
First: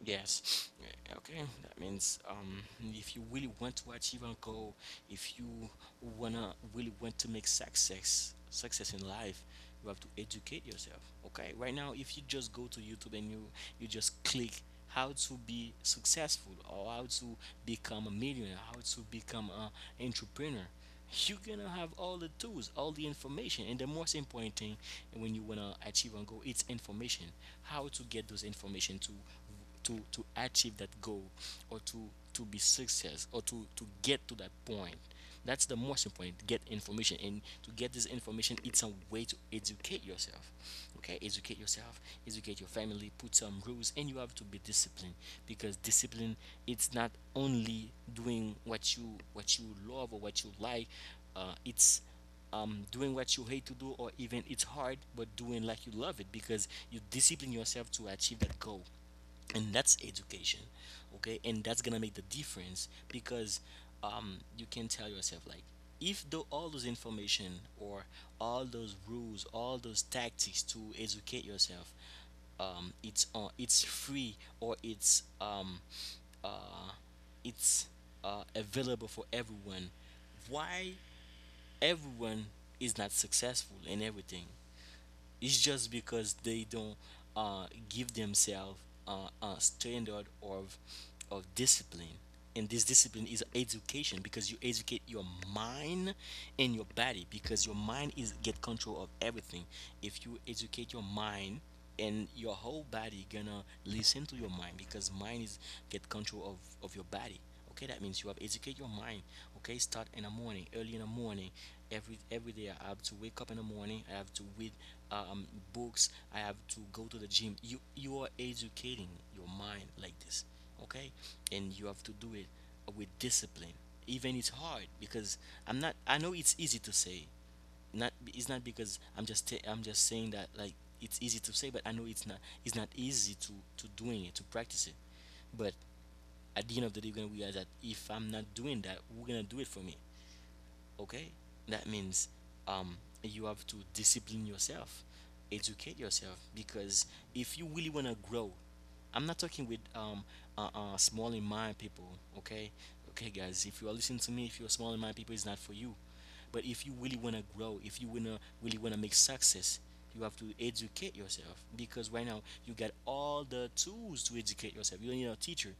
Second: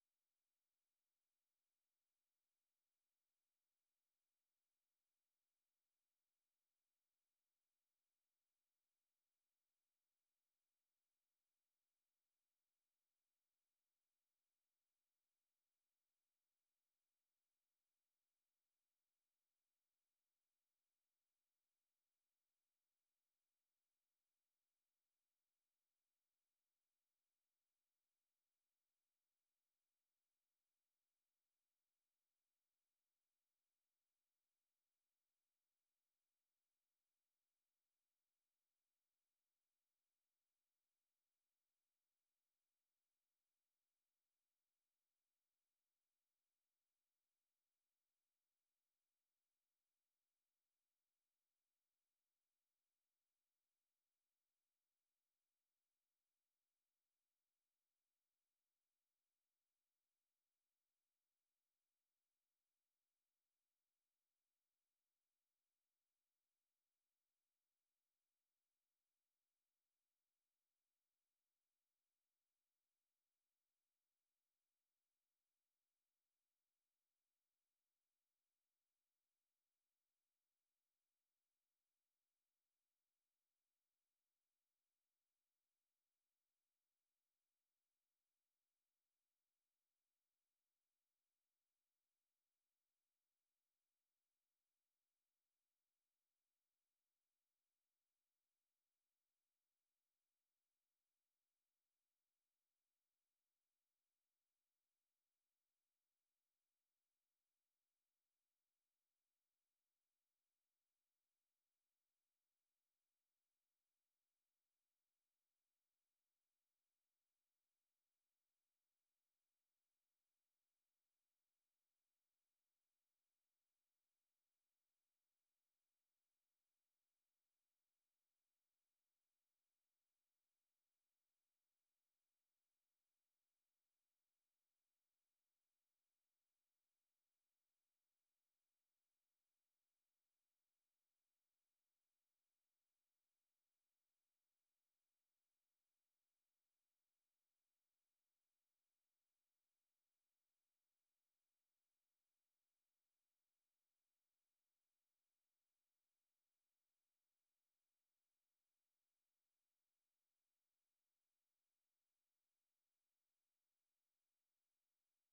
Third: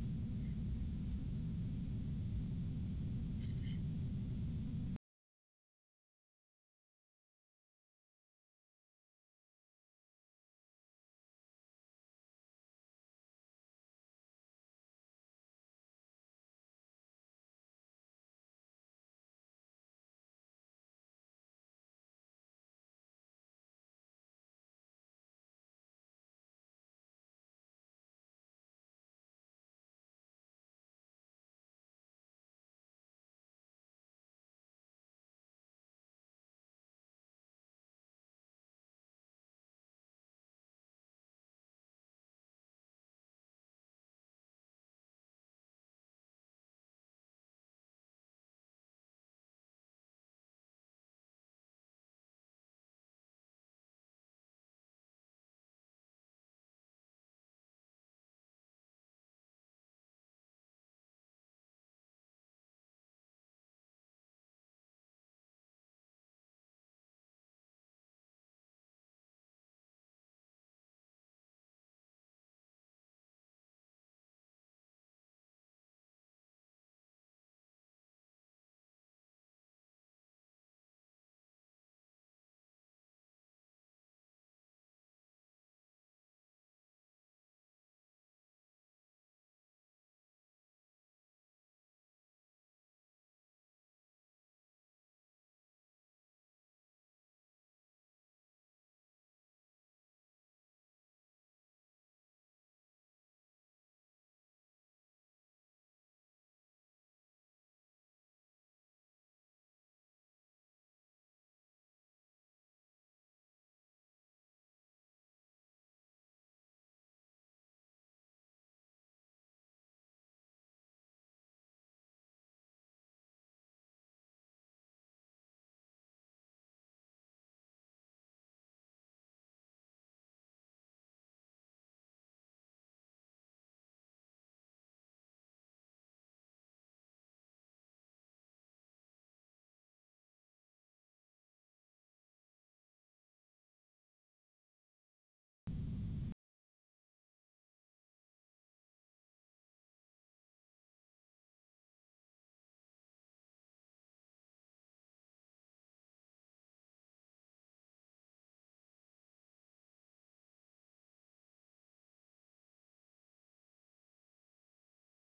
Yes. Okay. That means, if you really want to achieve a goal, if you wanna really want to make success in life, you have to educate yourself. Okay. Right now, if you just go to YouTube and you just click how to be successful or how to become a millionaire, how to become an entrepreneur, you're gonna have all the tools, all the information, and the most important thing when you wanna achieve a goal, it's information. How to get those information to achieve that goal, or to be success, or to get to that point, that's the most important. Get information, and to get this information, it's a way to educate yourself. Okay, educate yourself, educate your family, put some rules, and you have to be disciplined. Because discipline, it's not only doing what you love or what you like, it's, doing what you hate to do, or even it's hard, but doing like you love it, because you discipline yourself to achieve that goal. And that's education. Okay, and that's gonna make the difference because you can tell yourself like, if though all those information, or all those rules, all those tactics to educate yourself, it's on, it's free, or uh, it's available for everyone. Why everyone is not successful in everything? It's just because they don't give themselves a standard of discipline, and this discipline is education, because you educate your mind and your body, because your mind is get control of everything. If you educate your mind, and your whole body gonna listen to your mind, because mind is get control of your body. Okay, that means you have educate your mind. Okay, start in the morning, early in the morning, every day I have to wake up in the morning, I have to read um, books, I have to go to the gym. You are educating your mind like this. Okay, and you have to do it with discipline, even it's hard. Because I'm not I know it's easy to say, not it's not, because I'm just saying that like it's easy to say, but I know it's not. It's not easy to doing it, to practice it, but at the end of the day, we're gonna realize that if I'm not doing that, we're gonna do it for me? Okay, that means um, you have to discipline yourself, educate yourself, because if you really wanna grow, I'm not talking with small in mind people. Okay, okay guys, if you are listening to me, if you're small in mind people, it's not for you. But if you really want to grow, if you wanna really want to make success, you have to educate yourself, because right now you got all the tools to educate yourself. You don't need a teacher,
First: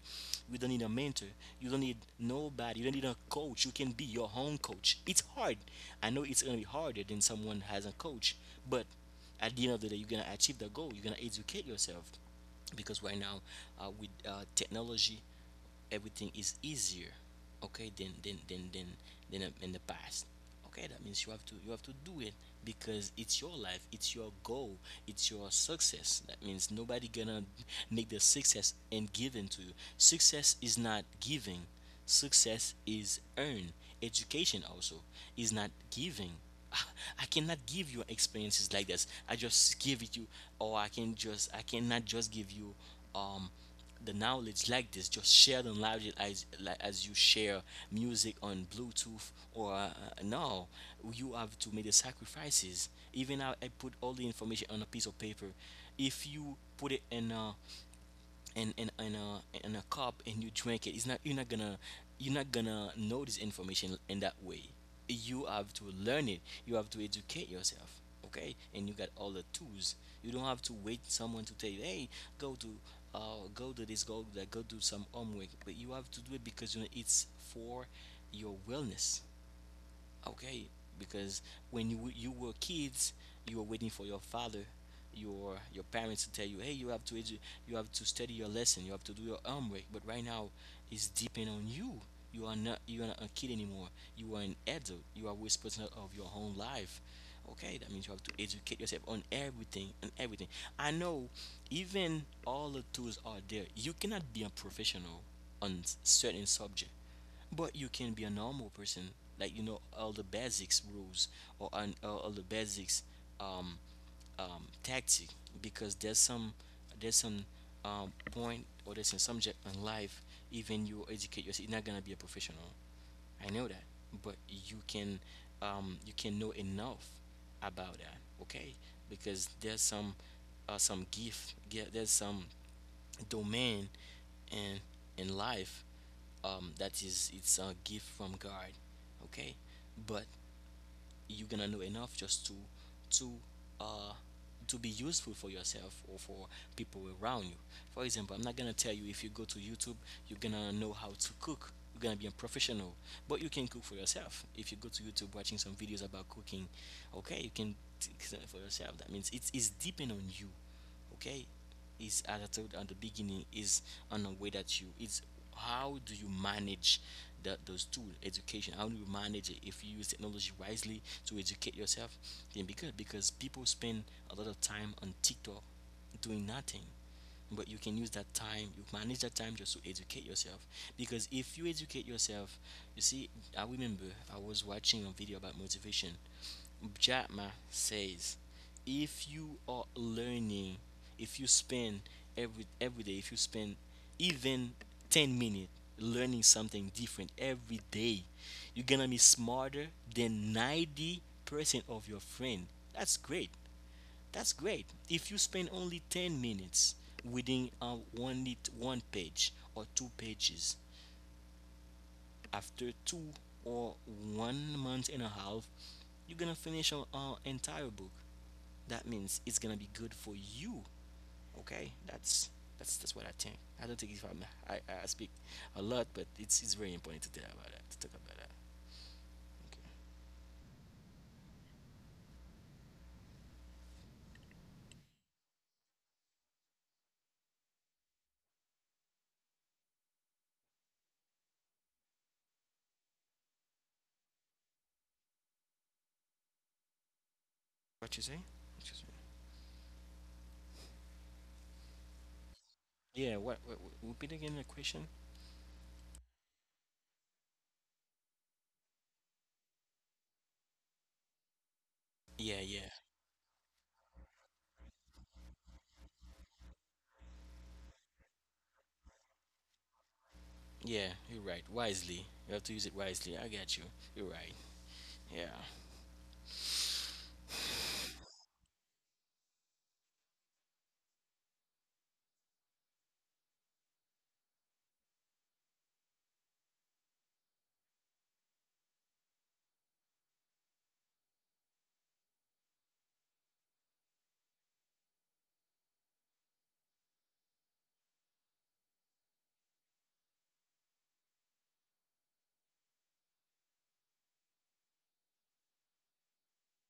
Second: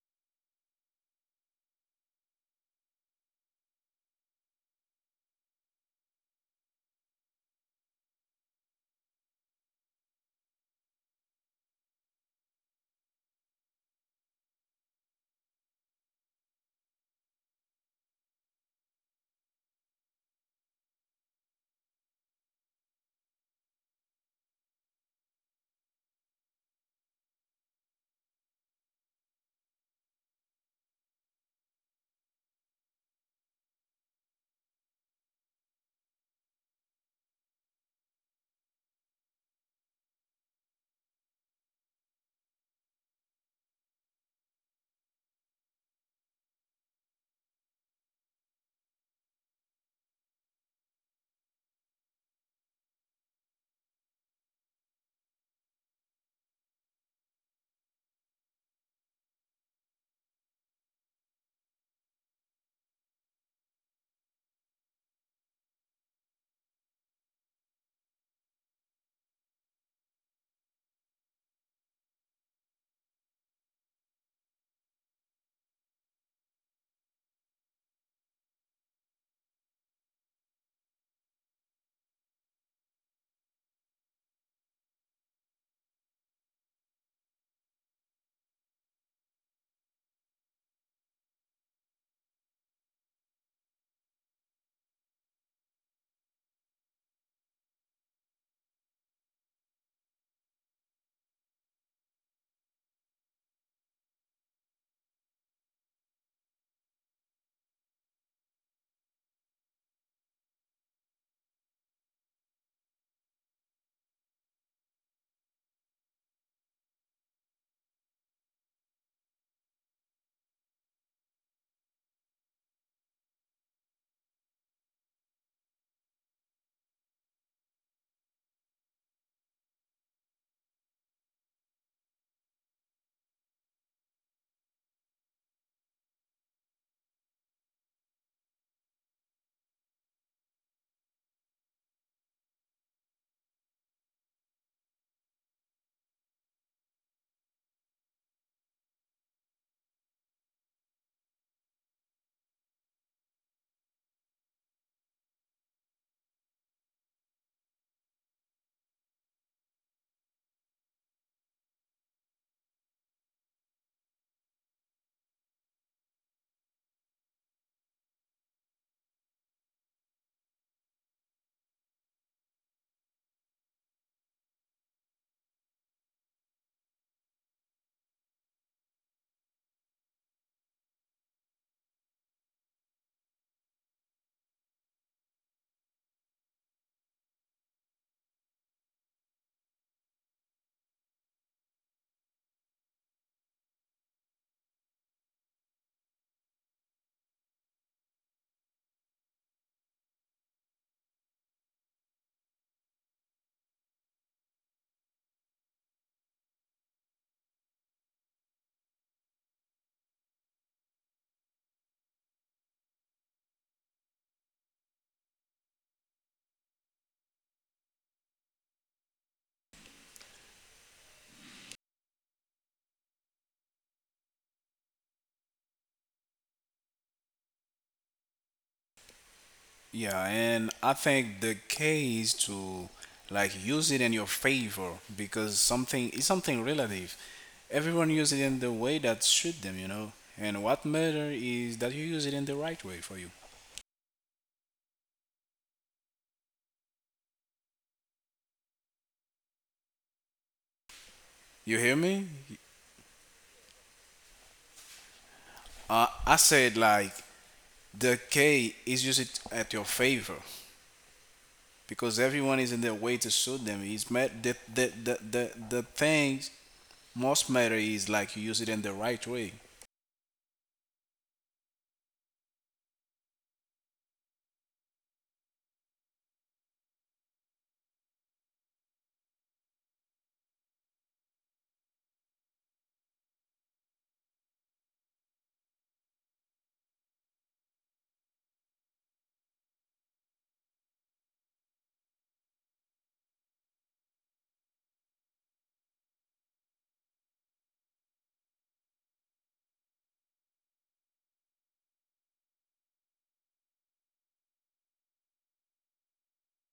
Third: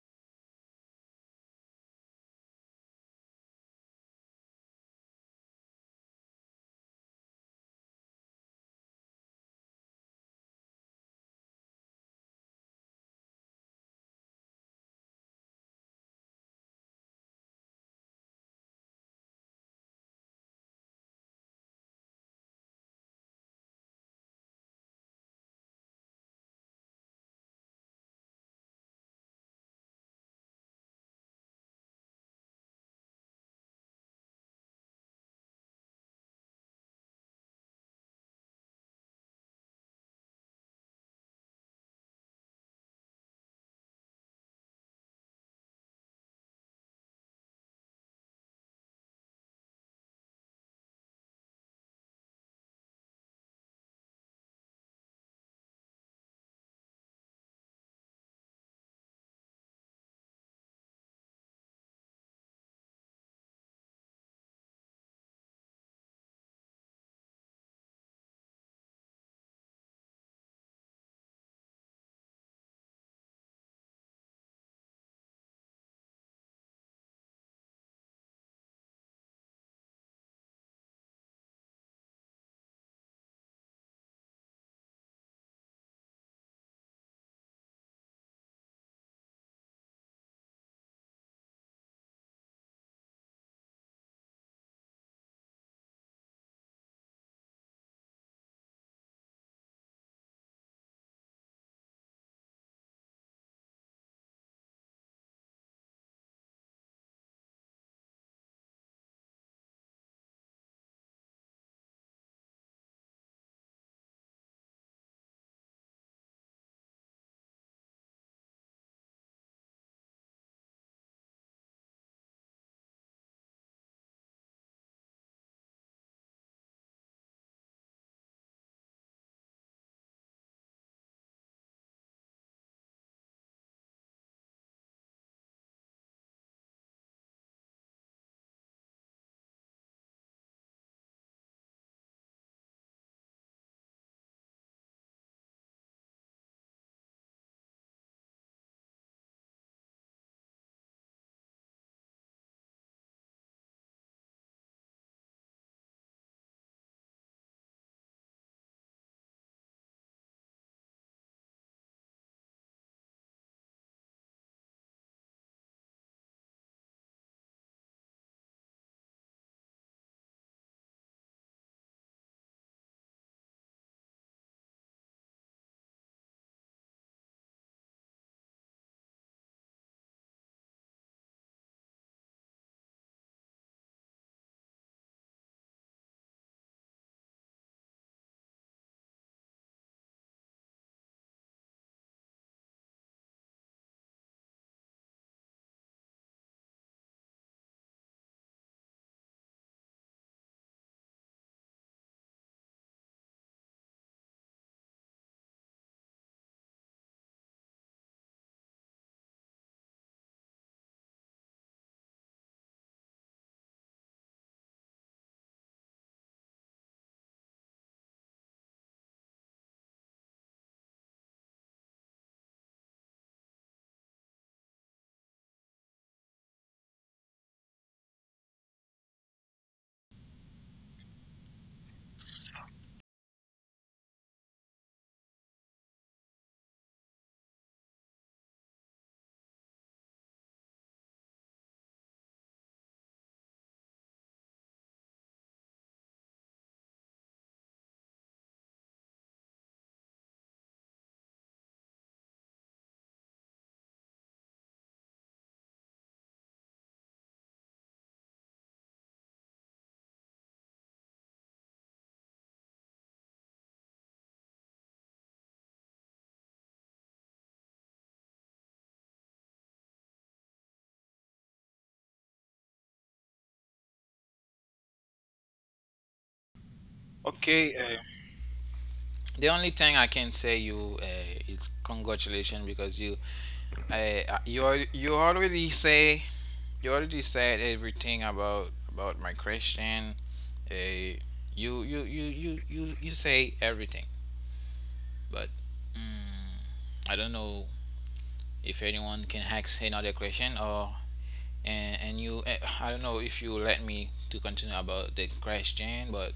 you don't need a mentor, you don't need nobody, you don't need a coach. You can be your own coach. It's hard. I know it's gonna be harder than someone has a coach, but at the end of the day, you're gonna achieve the goal. You're gonna educate yourself, because right now with technology, everything is easier. Okay, than in the past. Okay, that means you have to do it, because it's your life, it's your goal, it's your success. That means nobody gonna make the success and give it to you. Success is not giving, success is earned. Education also is not giving. *laughs* I cannot give you experiences like this. I just give it you, or I can just, I cannot just give you um the knowledge like this, just share the knowledge as like, as you share music on bluetooth, or no, you have to make the sacrifices. Even I put all the information on a piece of paper, if you put it in a in a cup and you drink it, it's not, you're not gonna know this information in that way. You have to learn it. You have to educate yourself. Okay, and you got all the tools. You don't have to wait someone to tell you, hey, go to go to this, go to that, go do some homework. But you have to do it because you know it's for your wellness. Okay, because you were kids, you were waiting for your father, your parents to tell you, hey, you have to study your lesson, you have to do your homework. But right now, it's depend on you. You are not, you are not a kid anymore. You are an adult. You are responsible of your own life. Okay, that means you have to educate yourself on everything and everything. I know, even all the tools are there, you cannot be a professional on certain subject, but you can be a normal person, like you know all the basics rules, or or all the basics um, tactic, because there's some, there's some point, or there's some subject in life. Even you educate yourself, you're not gonna be a professional. I know that, but you can know enough about that, okay? Because there's some there's some domain in life that is, it's a gift from God. Okay, but you're gonna know enough just to to uh to be useful for yourself or for people around you. For example, I'm not gonna tell you if you go to YouTube you're gonna know how to cook, you're gonna be a professional, but you can cook for yourself if you go to YouTube watching some videos about cooking. Okay, you can t- for yourself. That means it's depend on you. Okay, is as I told at the beginning, is on the way that you, it's how do you manage those two education. How do you manage it? If you use technology wisely to educate yourself, then be good, because people spend a lot of time on TikTok doing nothing. But you can use that time, you manage that time just to educate yourself. Because if you educate yourself, you see, I remember, I was watching a video about motivation. Jack Ma says, if you are learning, if you spend, every day, if you spend even 10 minutes learning something different every day, you're gonna be smarter than 90% of your friend. That's great. That's great. If you spend only 10 minutes reading one page or two pages, after two or one month and a half, you're gonna finish an entire book. That means it's gonna be good for you. Okay, that's that's what I think. I don't think if I speak a lot, but it's very important to tell about that, to talk about that. Okay, Yeah, and I think the key is to like use it in your favor because something is something relative. Everyone use it in the way that suit them, you know. And what matter is that you use it in the right way for you. what you say? What you say? You hear me? Yeah, what- repeat again the question? I said like the key is use it at your favor because Yeah, everyone yeah, is in their way to suit them. It's met the things most matter is like you use it in the right way. yeah. You're right. Wisely, you have to use it wisely. I got you. You're right. Yeah. *sighs* Okay, the only thing I can say you, is congratulations because you already say you already said everything about my question. Uh, you say everything, but mm, I don't know if anyone can ask another question, or and I don't know if you let me to continue about the question. But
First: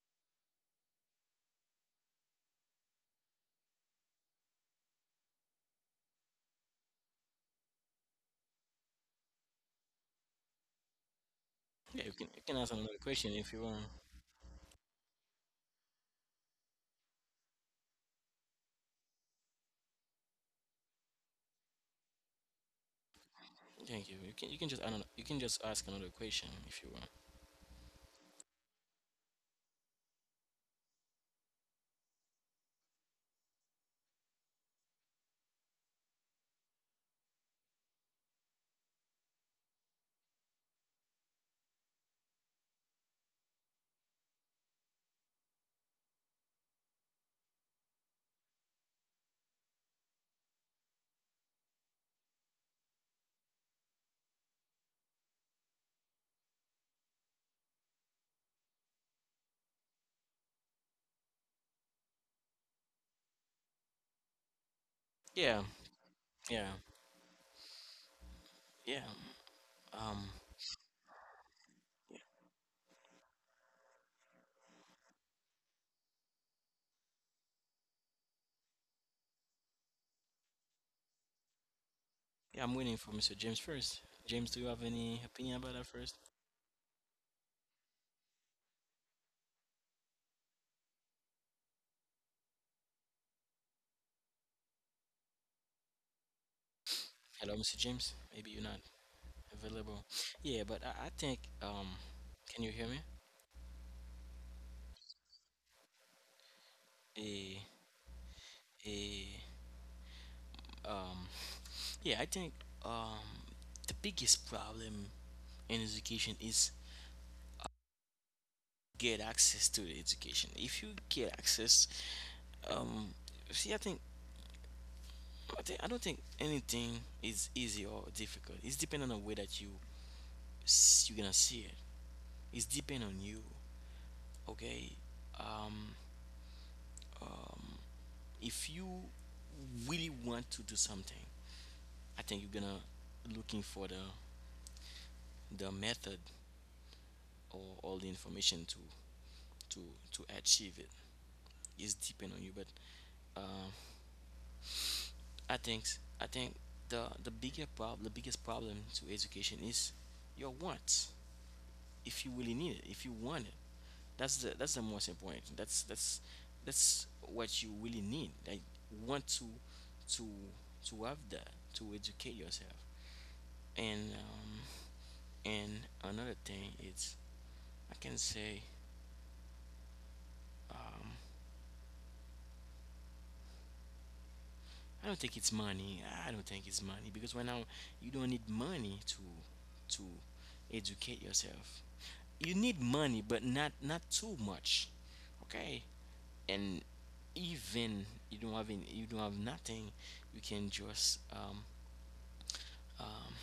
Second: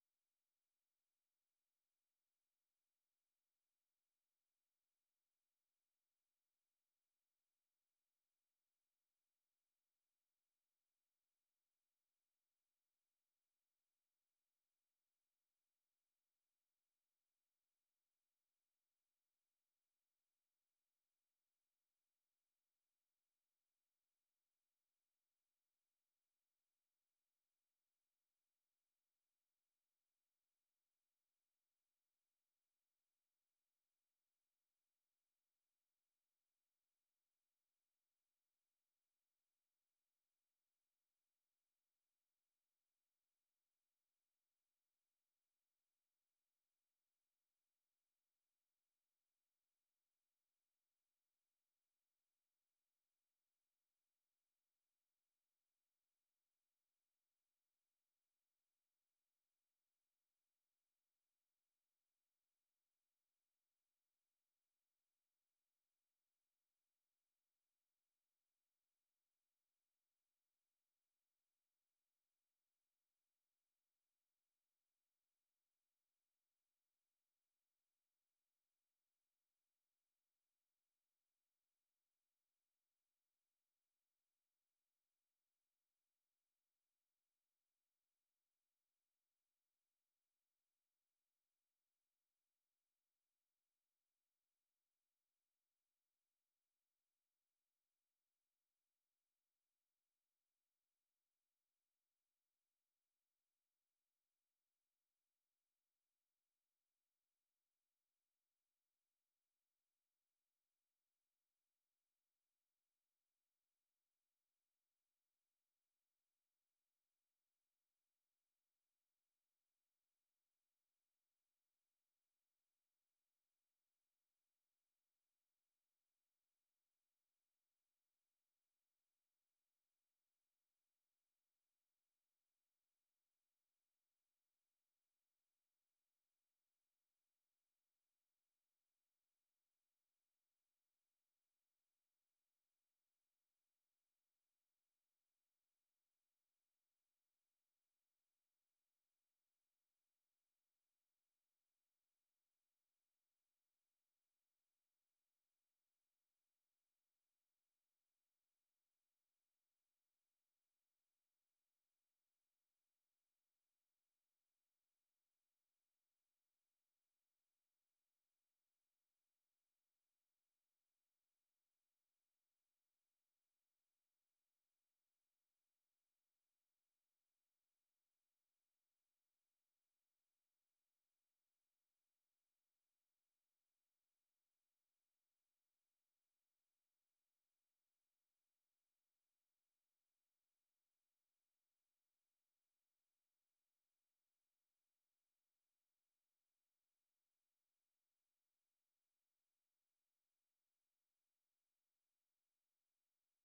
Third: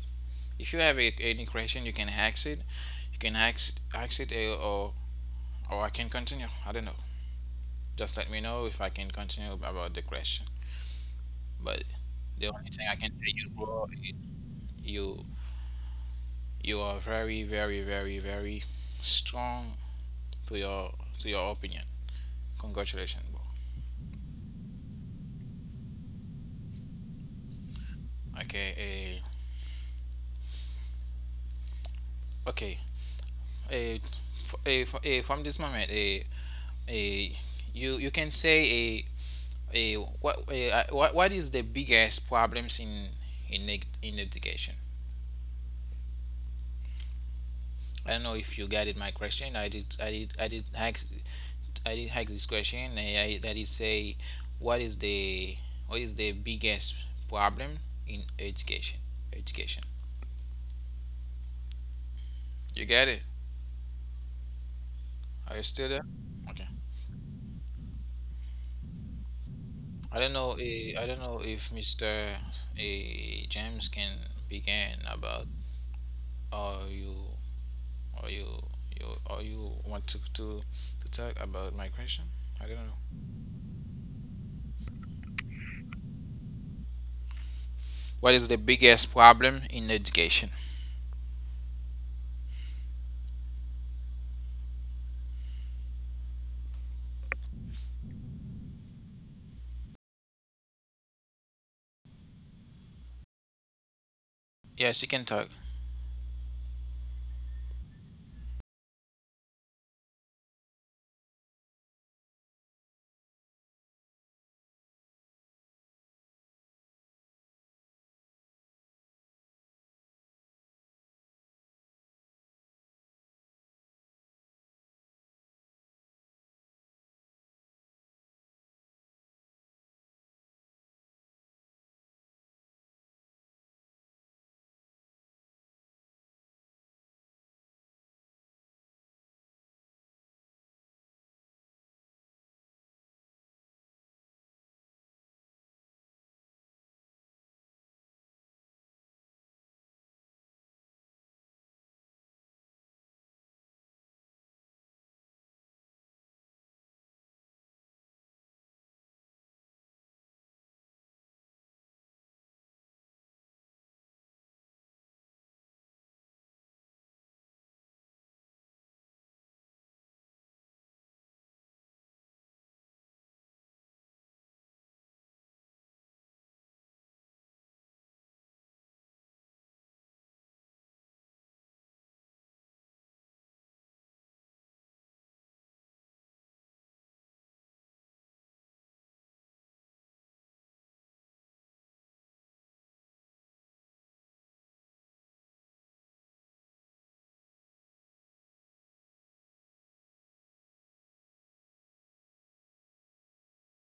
if you have any question, you can ask it. You can ask it, or I can continue. I don't know. Just let me know if I can continue about the question. But Yeah, you can the only ask thing I another can say, question you, if you want. bro, you you are very, very, very, very strong to your to your opinion. Congratulations, bro. Thank you. You can just, I don't know. You can just ask another question if you want. Okay, okay. eh, from this moment, eh, you can say, eh, what is the biggest problems in education? I don't know if you got it. My question. I did ask. I did hack this question. I did say, what is the biggest problem in education? Education. You get it? Are you Yeah, still there? Okay. yeah, yeah. I don't know. Yeah. I don't know if Mister James can begin about, or or you you want to talk about my question. I don't Yeah, I'm waiting know. for Mr. James first. James, do you have any opinion about that first? What is the biggest problem in education? Hello, Mr. James. Maybe you're not available. Yeah, but I think can you hear me? Yes, you can talk. A a um, yeah, I think um, the biggest problem in education is get access to the education. If you get access, um, see, I think I think I don't think anything is easy or difficult. It's depending on the way that you you're gonna see it. It's depend on you. Okay. um, um, if you really want to do something, I think you're gonna looking for the method or all the information to to achieve it. It is depend on you, but um, I think i think the biggest problem to education is your wants. If you really need it, if you want it, that's the most important. That's what you really need. Like want to to have that, to educate yourself. And and another thing is I can say, um, I don't think it's money. I don't think it's money because right now you don't need money to educate yourself. You need money, but not too much. Okay, and even you don't have any, you don't have nothing, you can just um,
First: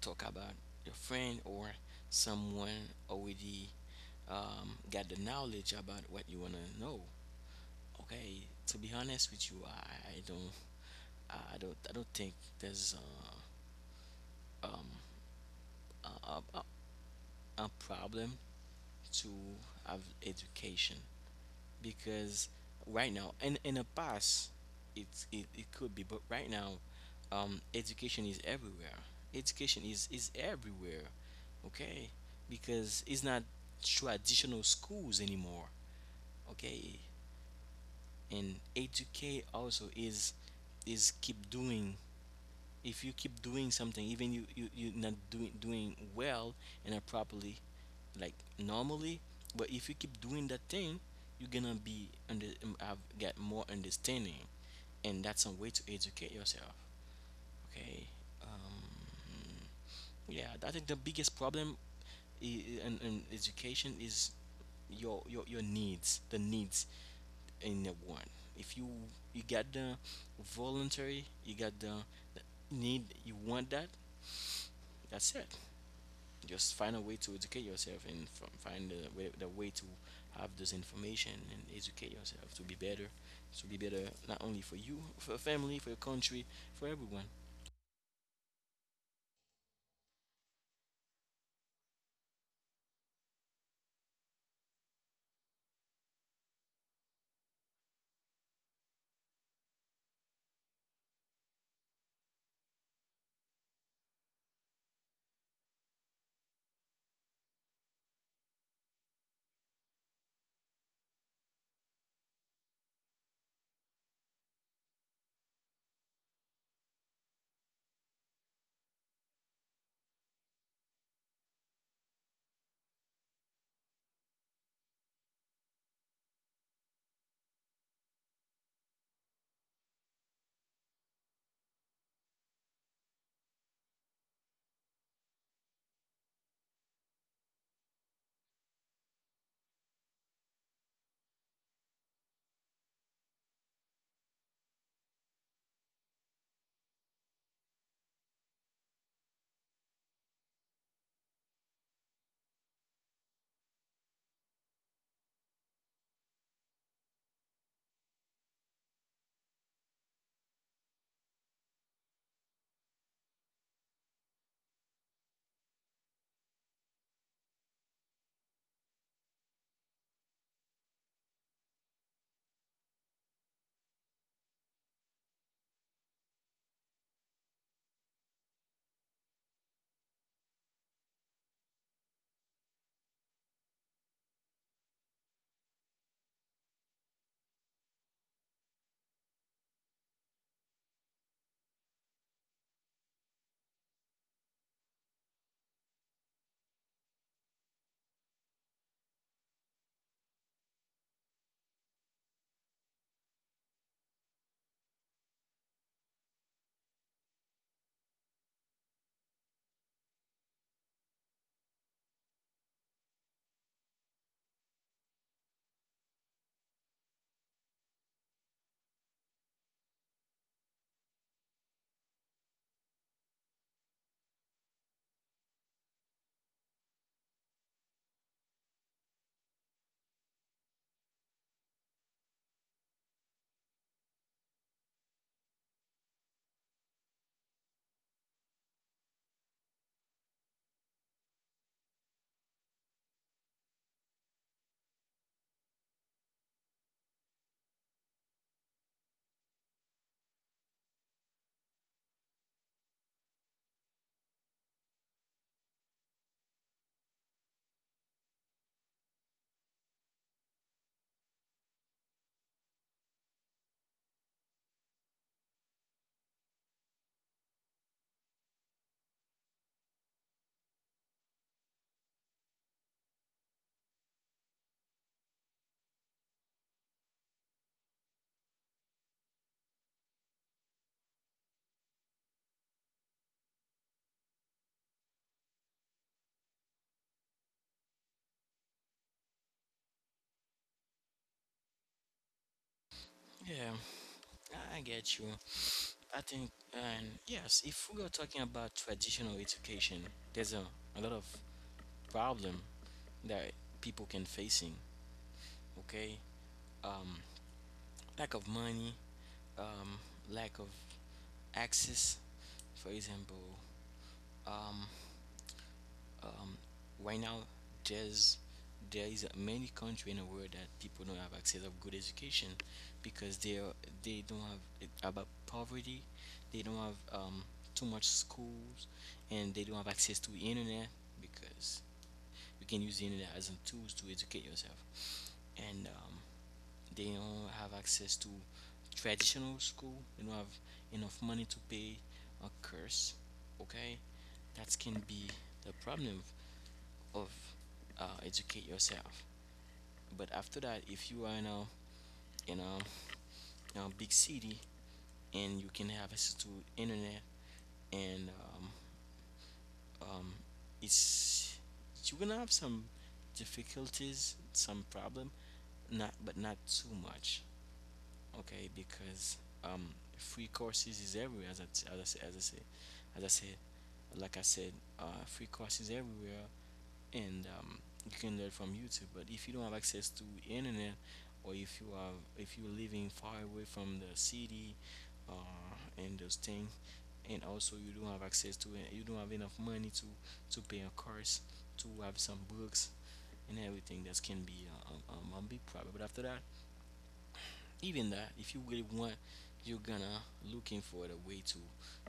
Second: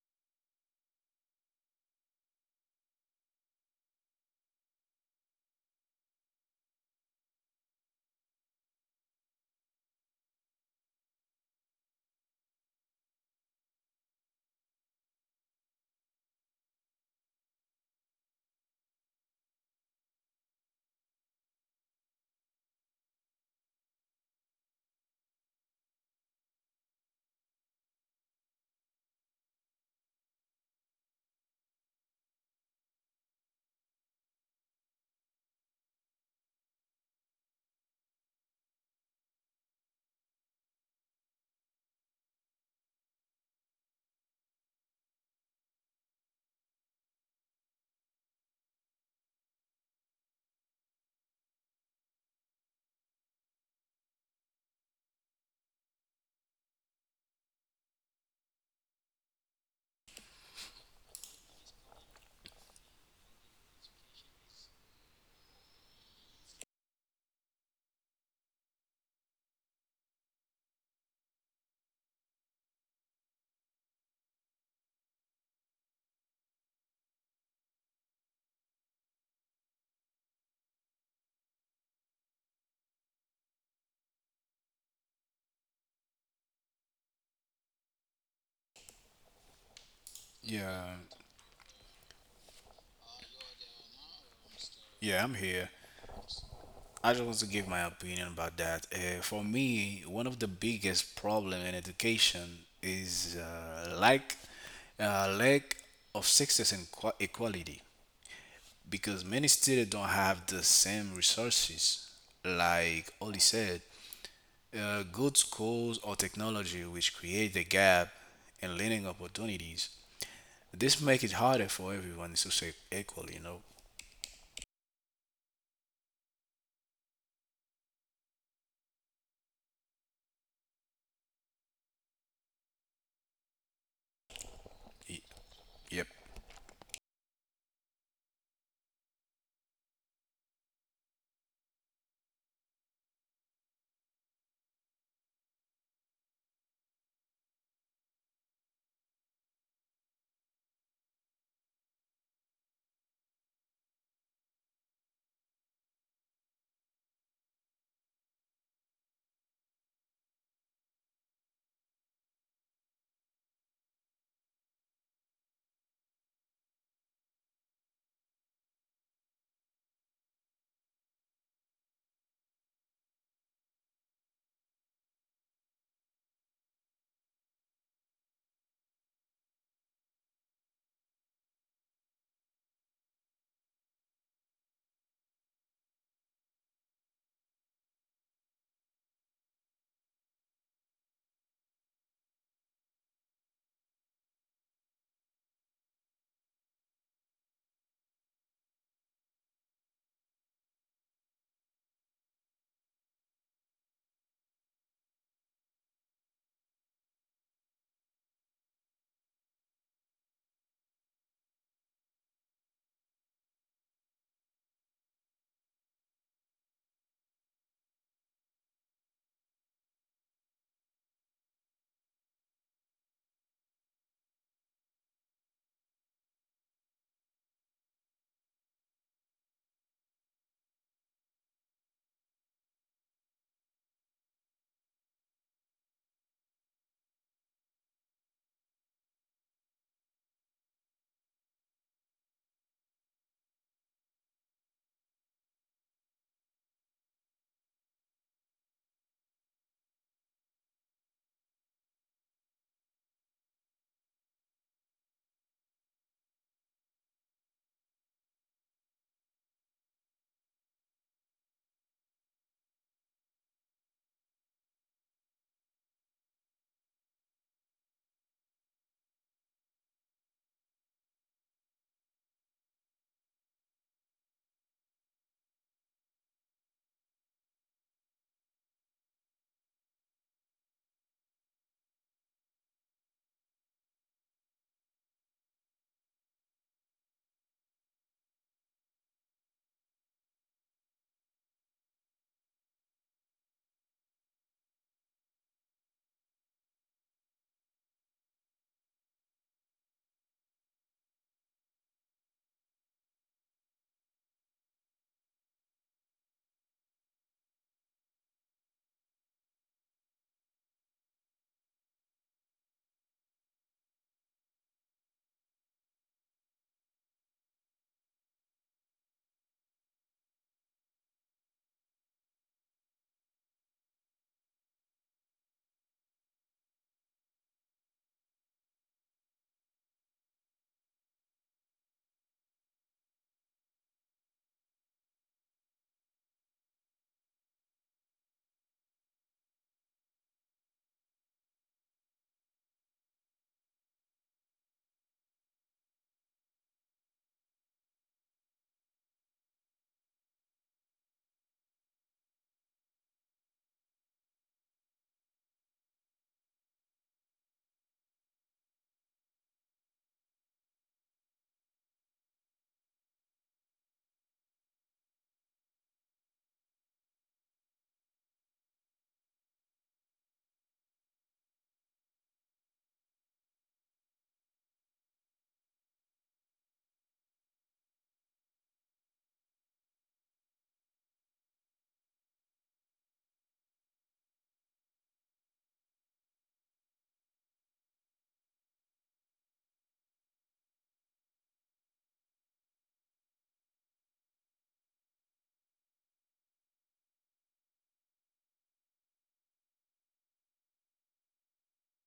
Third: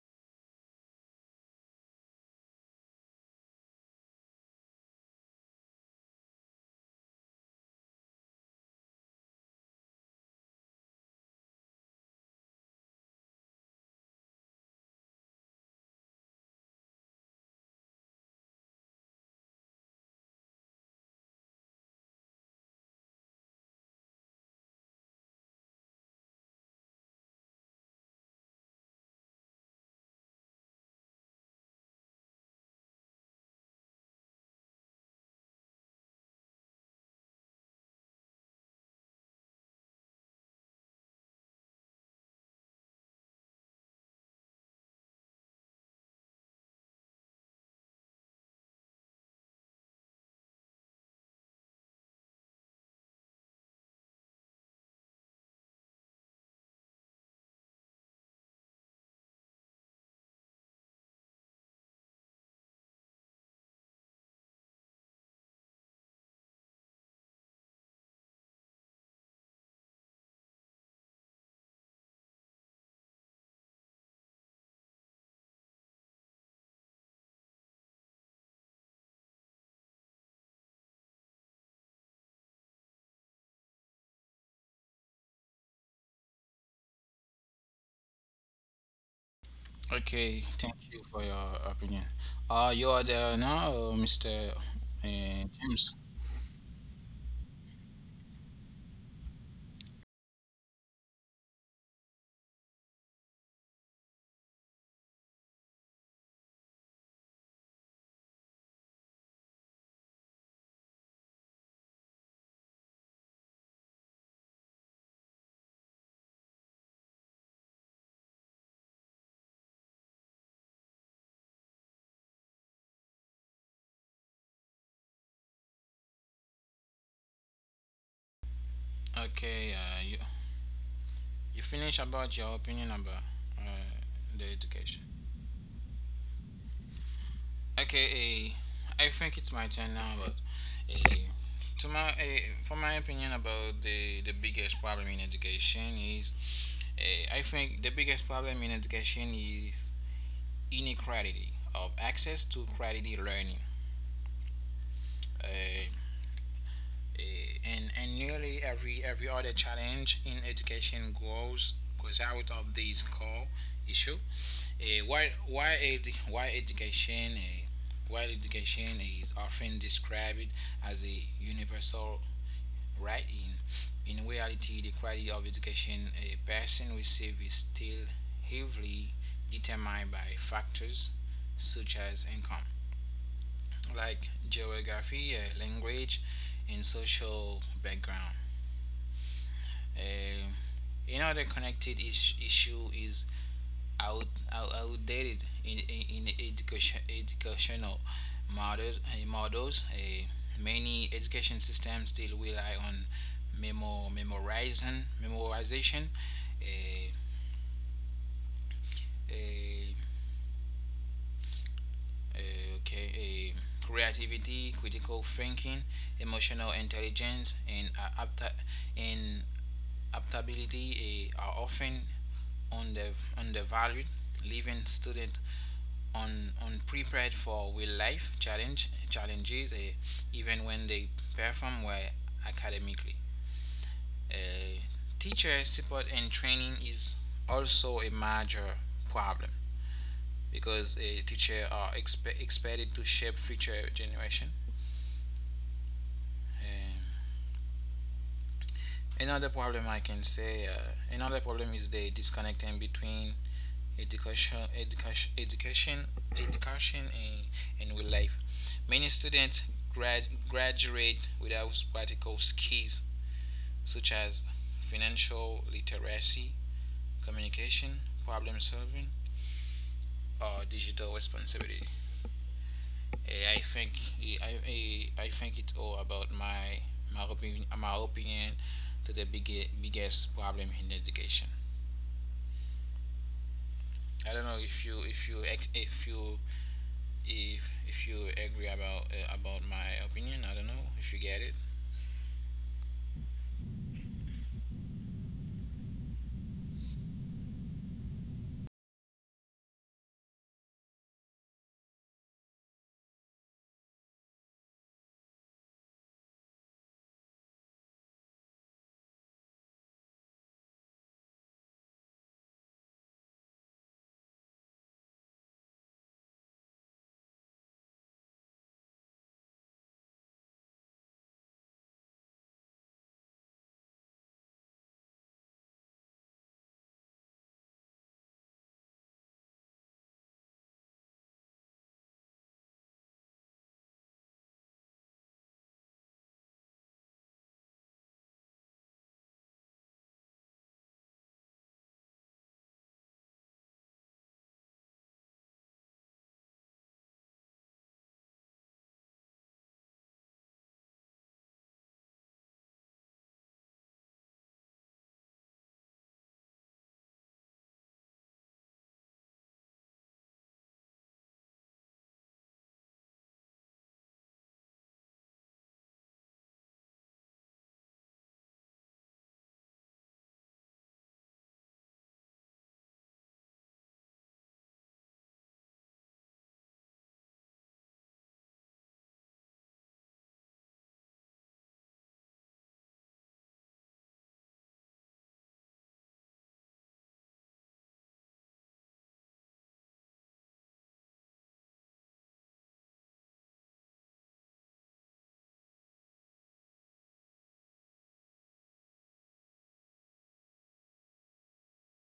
talk about your friend or someone already got the knowledge about what you wanna know. Okay, to be honest with you, I don't think there's um, a, a a problem to have education. Because right now, in the past it's it could be, but right now education is everywhere. Education is everywhere. Okay, because it's not traditional schools anymore. Okay, and educate also is keep doing. If you keep doing something, even you not doing well and not properly, like normally, but if you keep doing that thing, you're gonna be under have get more understanding, and that's a way to educate yourself. Okay. um yeah, I think the biggest problem in education is your needs, the needs in the one. If you you got the voluntary, you got the need, you want that, that's it. Just find a way to educate yourself and find the way to have this information and educate yourself to be better, to be better, not only for you, for your family, for your country, for everyone. Okay, thank Yeah, you for your opinion. You are there now, Mister yeah, I'm here. James. I just want to give my opinion about that. For me, one of the biggest problem in education is lack of success and equality because many students don't have the same resources. Like Oli said, good schools or technology which create the gap in learning opportunities. This make it harder for everyone to succeed equally, you know. Okay, you finish about your opinion about, uh, the education. Y- Yep. Okay, I think it's my turn now. But uh, to my for my opinion about the biggest problem in education is, I think the biggest problem in education is inequality of access to quality learning. Uh, uh, and nearly every other challenge in education goes out of this core issue. Uh, while, while, edu- while education uh, while education is often described as a universal right. In reality, the quality of education a person receives is still heavily determined by factors such as income, like geography, language, and social background. Um Another connected issue is out, out, outdated, in education educational models, Many education systems still rely on memorization. Uh, uh, okay. Uh, Creativity, critical thinking, emotional intelligence, and adaptability are often under undervalued, leaving student unprepared for real life challenges, even when they perform well academically. Eh, Teacher support and training is also a major problem, because teacher are expected to shape future generation. Eh, Another problem I can say, another problem is the disconnecting between education, education, education, education and real life. Many students graduate without practical skills such as financial literacy, communication, problem solving, or digital responsibility. I think I think it's all about my opinion to the biggest problem in education. I don't know if you if you if you if you agree about my opinion. I don't know if you get it. Yeah, I get you. I think, and yes, if we are talking about traditional education, there's a lot of problem that people can facing. Okay, um, lack of money, um, lack of access, for example. Um, um, right now there's there is many country in the world that people don't have access of good education because they are, they don't have about poverty, they don't have too much schools, and they don't have access to internet, because you can use the internet as a tools to educate yourself. And they don't have access to traditional school, they don't have enough money to pay a course. Okay, that can be the problem of educate yourself. But after that, if you are in a in a, in a big city and you can have access to internet, and um, it's you're gonna have some difficulties, some problem, not but not too much, okay? Because um, free courses is everywhere, as I say, as I say, as I say, like I said, free courses everywhere. And you can learn from YouTube. But if you don't have access to internet, or if you are if you're living far away from the city, uh, and those things, and also you don't have access to it, you don't have enough money to pay a course, to have some books and everything. That can be a big problem. But after that, even that, if you really want, you're gonna looking for the way to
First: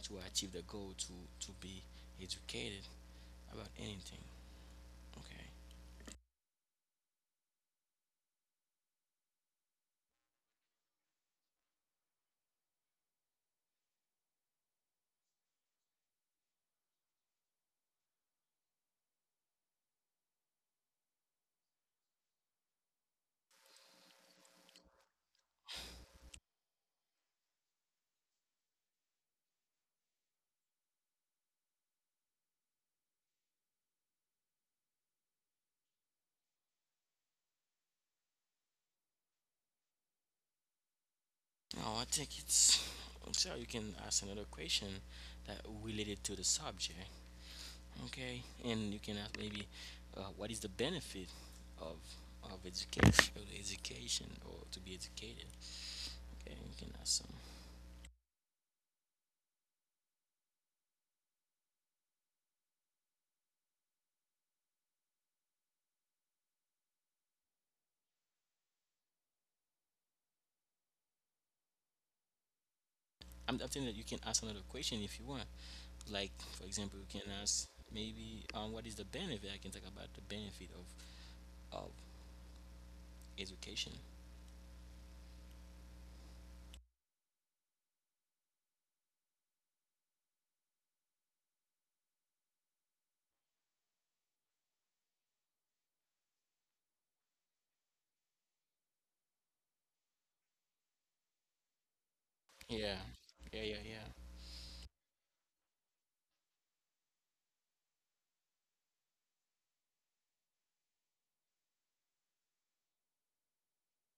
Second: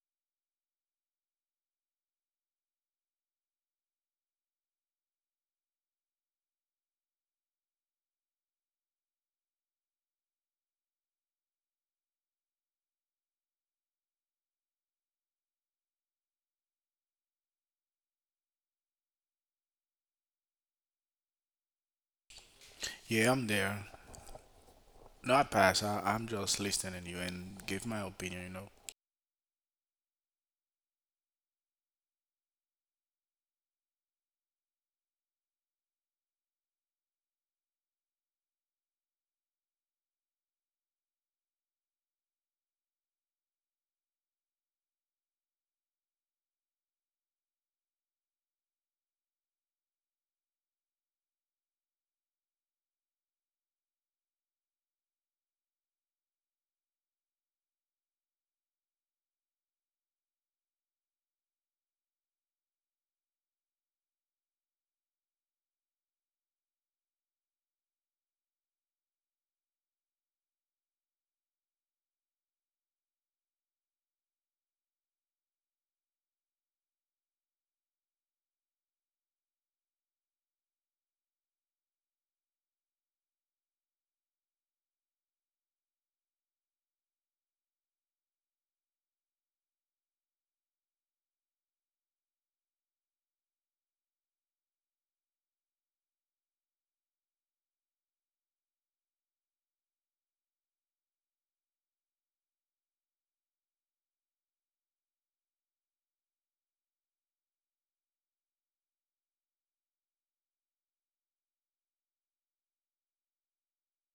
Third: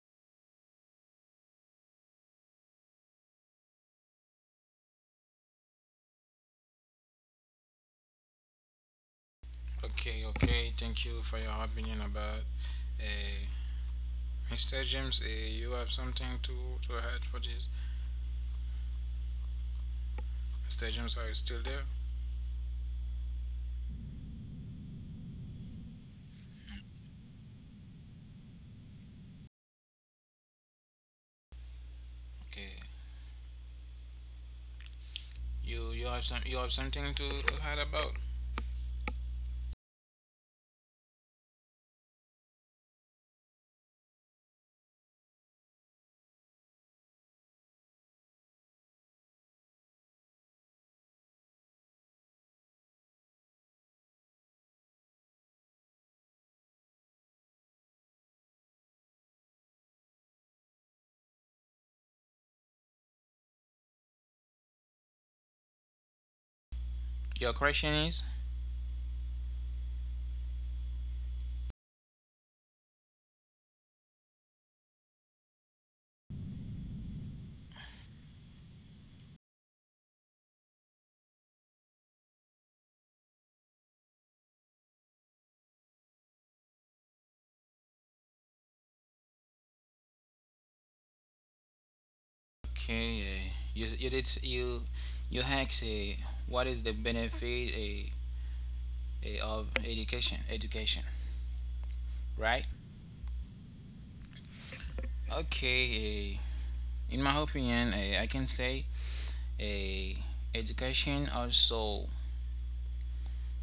to achieve the goal to be educated about anything. Okay. Okay, okay. Thank you for your opinion about, uh, Mr. James. You have something to add for this? Mr. James, are you still there? Yeah, I'm there. No, I pass. I'm just listening to you and give my opinion, you know. Okay. You have something to add about. No, I think it's so you can ask another question that related to the subject, okay? And you can ask maybe what is the benefit of or to be educated? Okay, you can ask some. Your question is I'm thinking that you can ask another question if you want. Like for example, you can ask maybe what is the benefit? I can talk about the benefit of of education. okay. You did you hack say, what is the benefit, of education, Yeah, right? yeah, yeah, yeah. Okay, in my opinion, I can say, uh, education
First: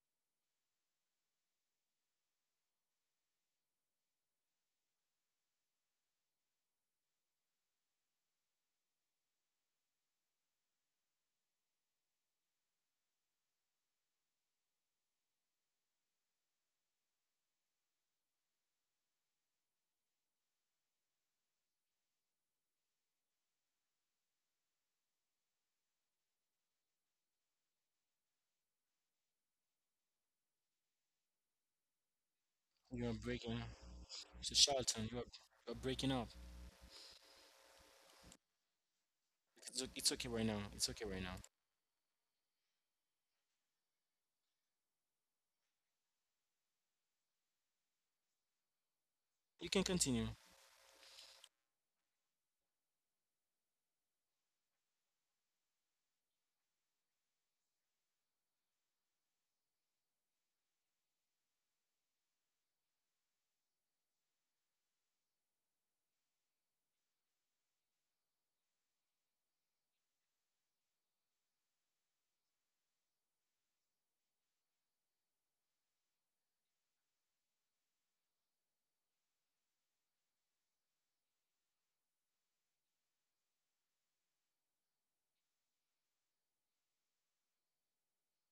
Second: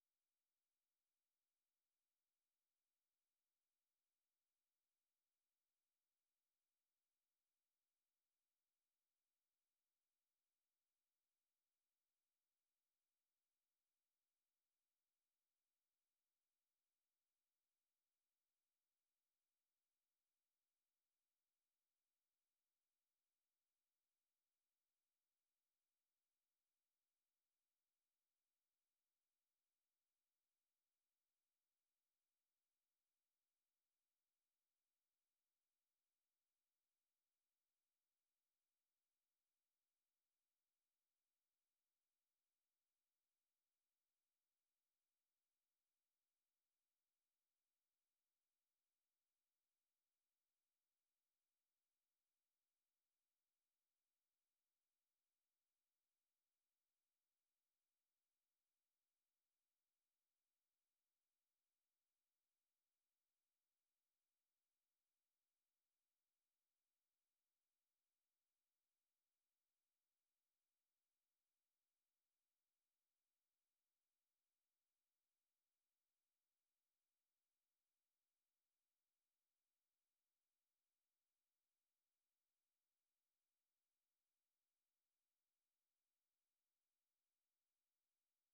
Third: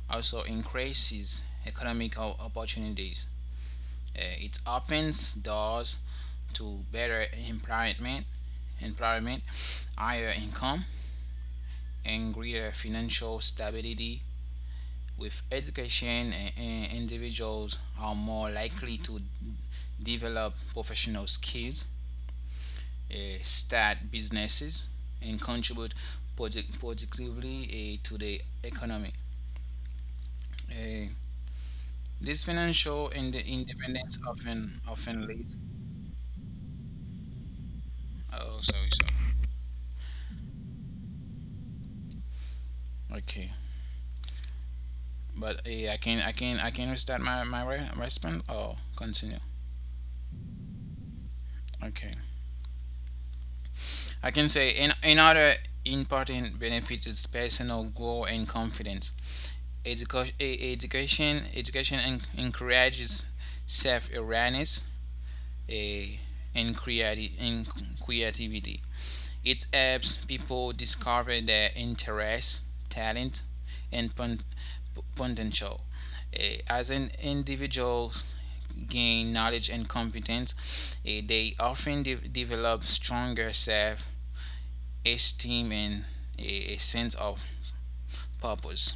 also increases economic opportunities. It opens doors to better employment, higher income, and greater financial stability. With education, individuals are more likely to develop professional skills, uh, start businesses, and contribute project positively, to the economy. Uh, this financial You're breaking. independence So Charlton, often leads. you're breaking up. Oh, sorry, sorry. It's, it's okay right now. It's okay right now. Okay, but I can restart my response or continue. You can continue. Okay, I can say in another important benefit is personal growth and confidence. Education Education encourages self awareness, eh, and creativity. It helps people discover their interests, talent, and potential. As an individual gain knowledge and competence, they often develop stronger self esteem and a sense of purpose.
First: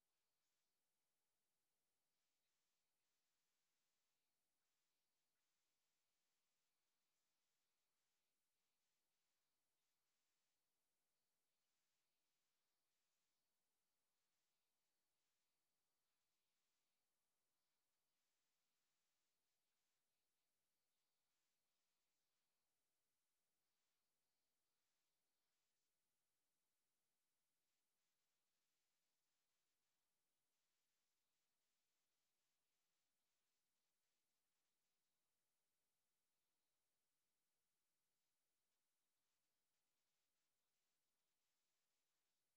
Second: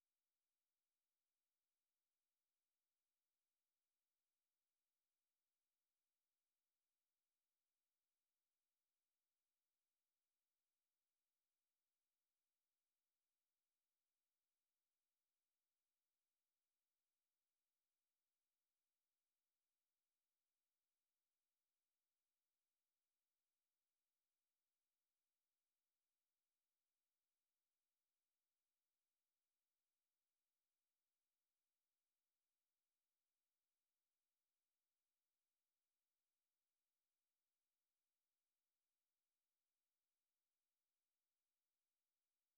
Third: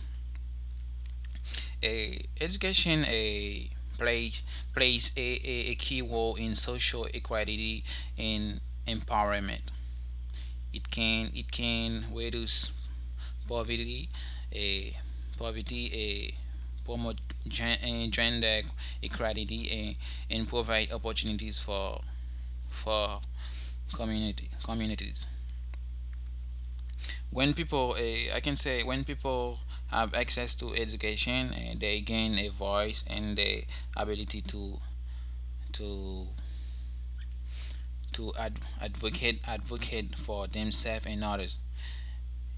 Education, play, plays a key role in social equality and empowerment. It can reduce poverty, a poverty, a promote, gender equality, and provide opportunities for for community communities. I can say, when people have access to education, they gain a voice and the ability to to advocate advocate for themselves and others.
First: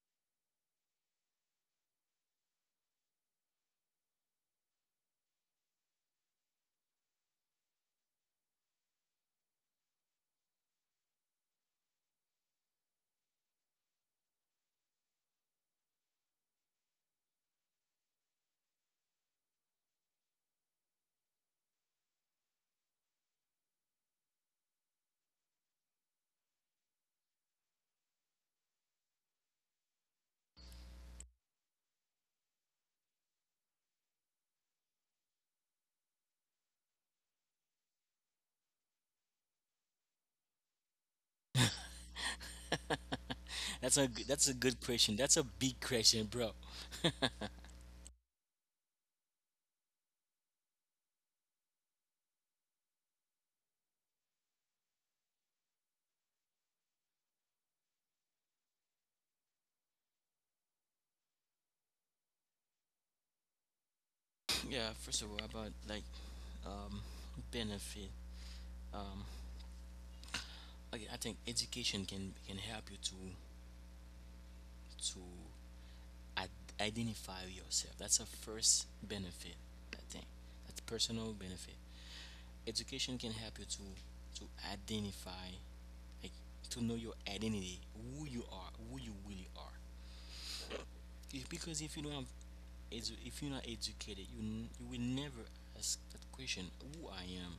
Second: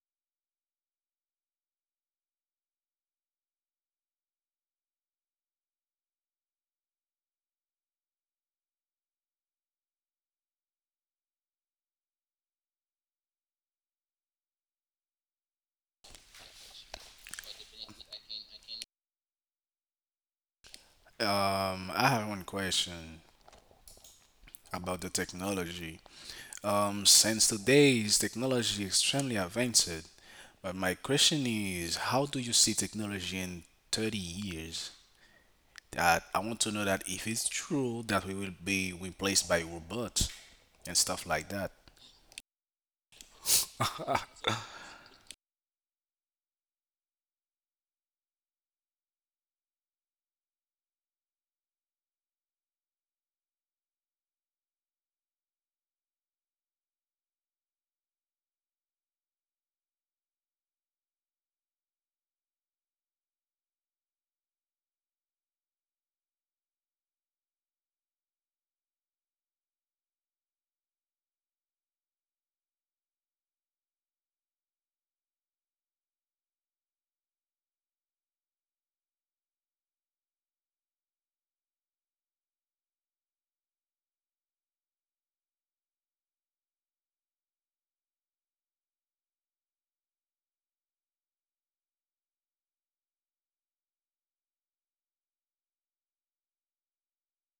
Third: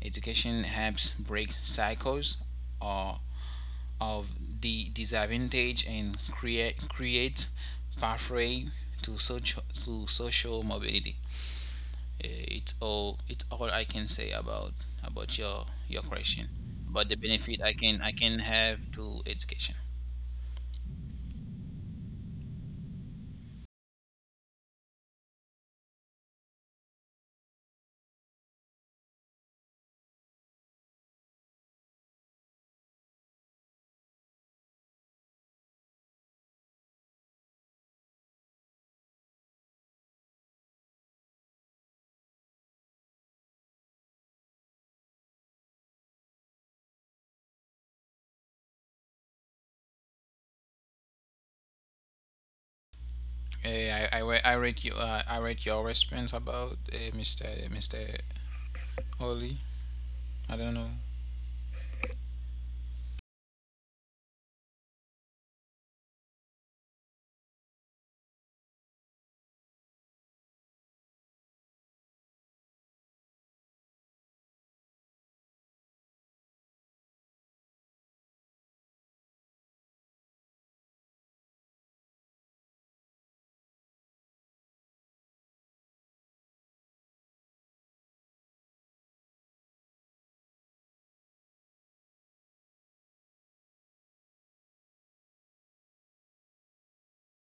Education helps break cycles or of the disadvantage and create pathway to social mobility. It's all I can say about your question. But the benefit I can have to education. I have one question about the technology. Since today's technology extremely advanced, but my question is, how do you see technology in 30 years? That I want to know that if it's true that we will be replaced by robots and stuff like that. That's a that's *laughs* a good question. That's a big question, bro. Uh, I read your response about, Mr. Oli. I don't know. Yeah, first of all, about like um, benefit. Um, I think education can help you to identify yourself. That's a first benefit. I think that's personal benefit. Education can help you to identify, like to know your identity, who you are, who you really are. Because if you don't have if you're not educated, you you will never ask that question: Who I am,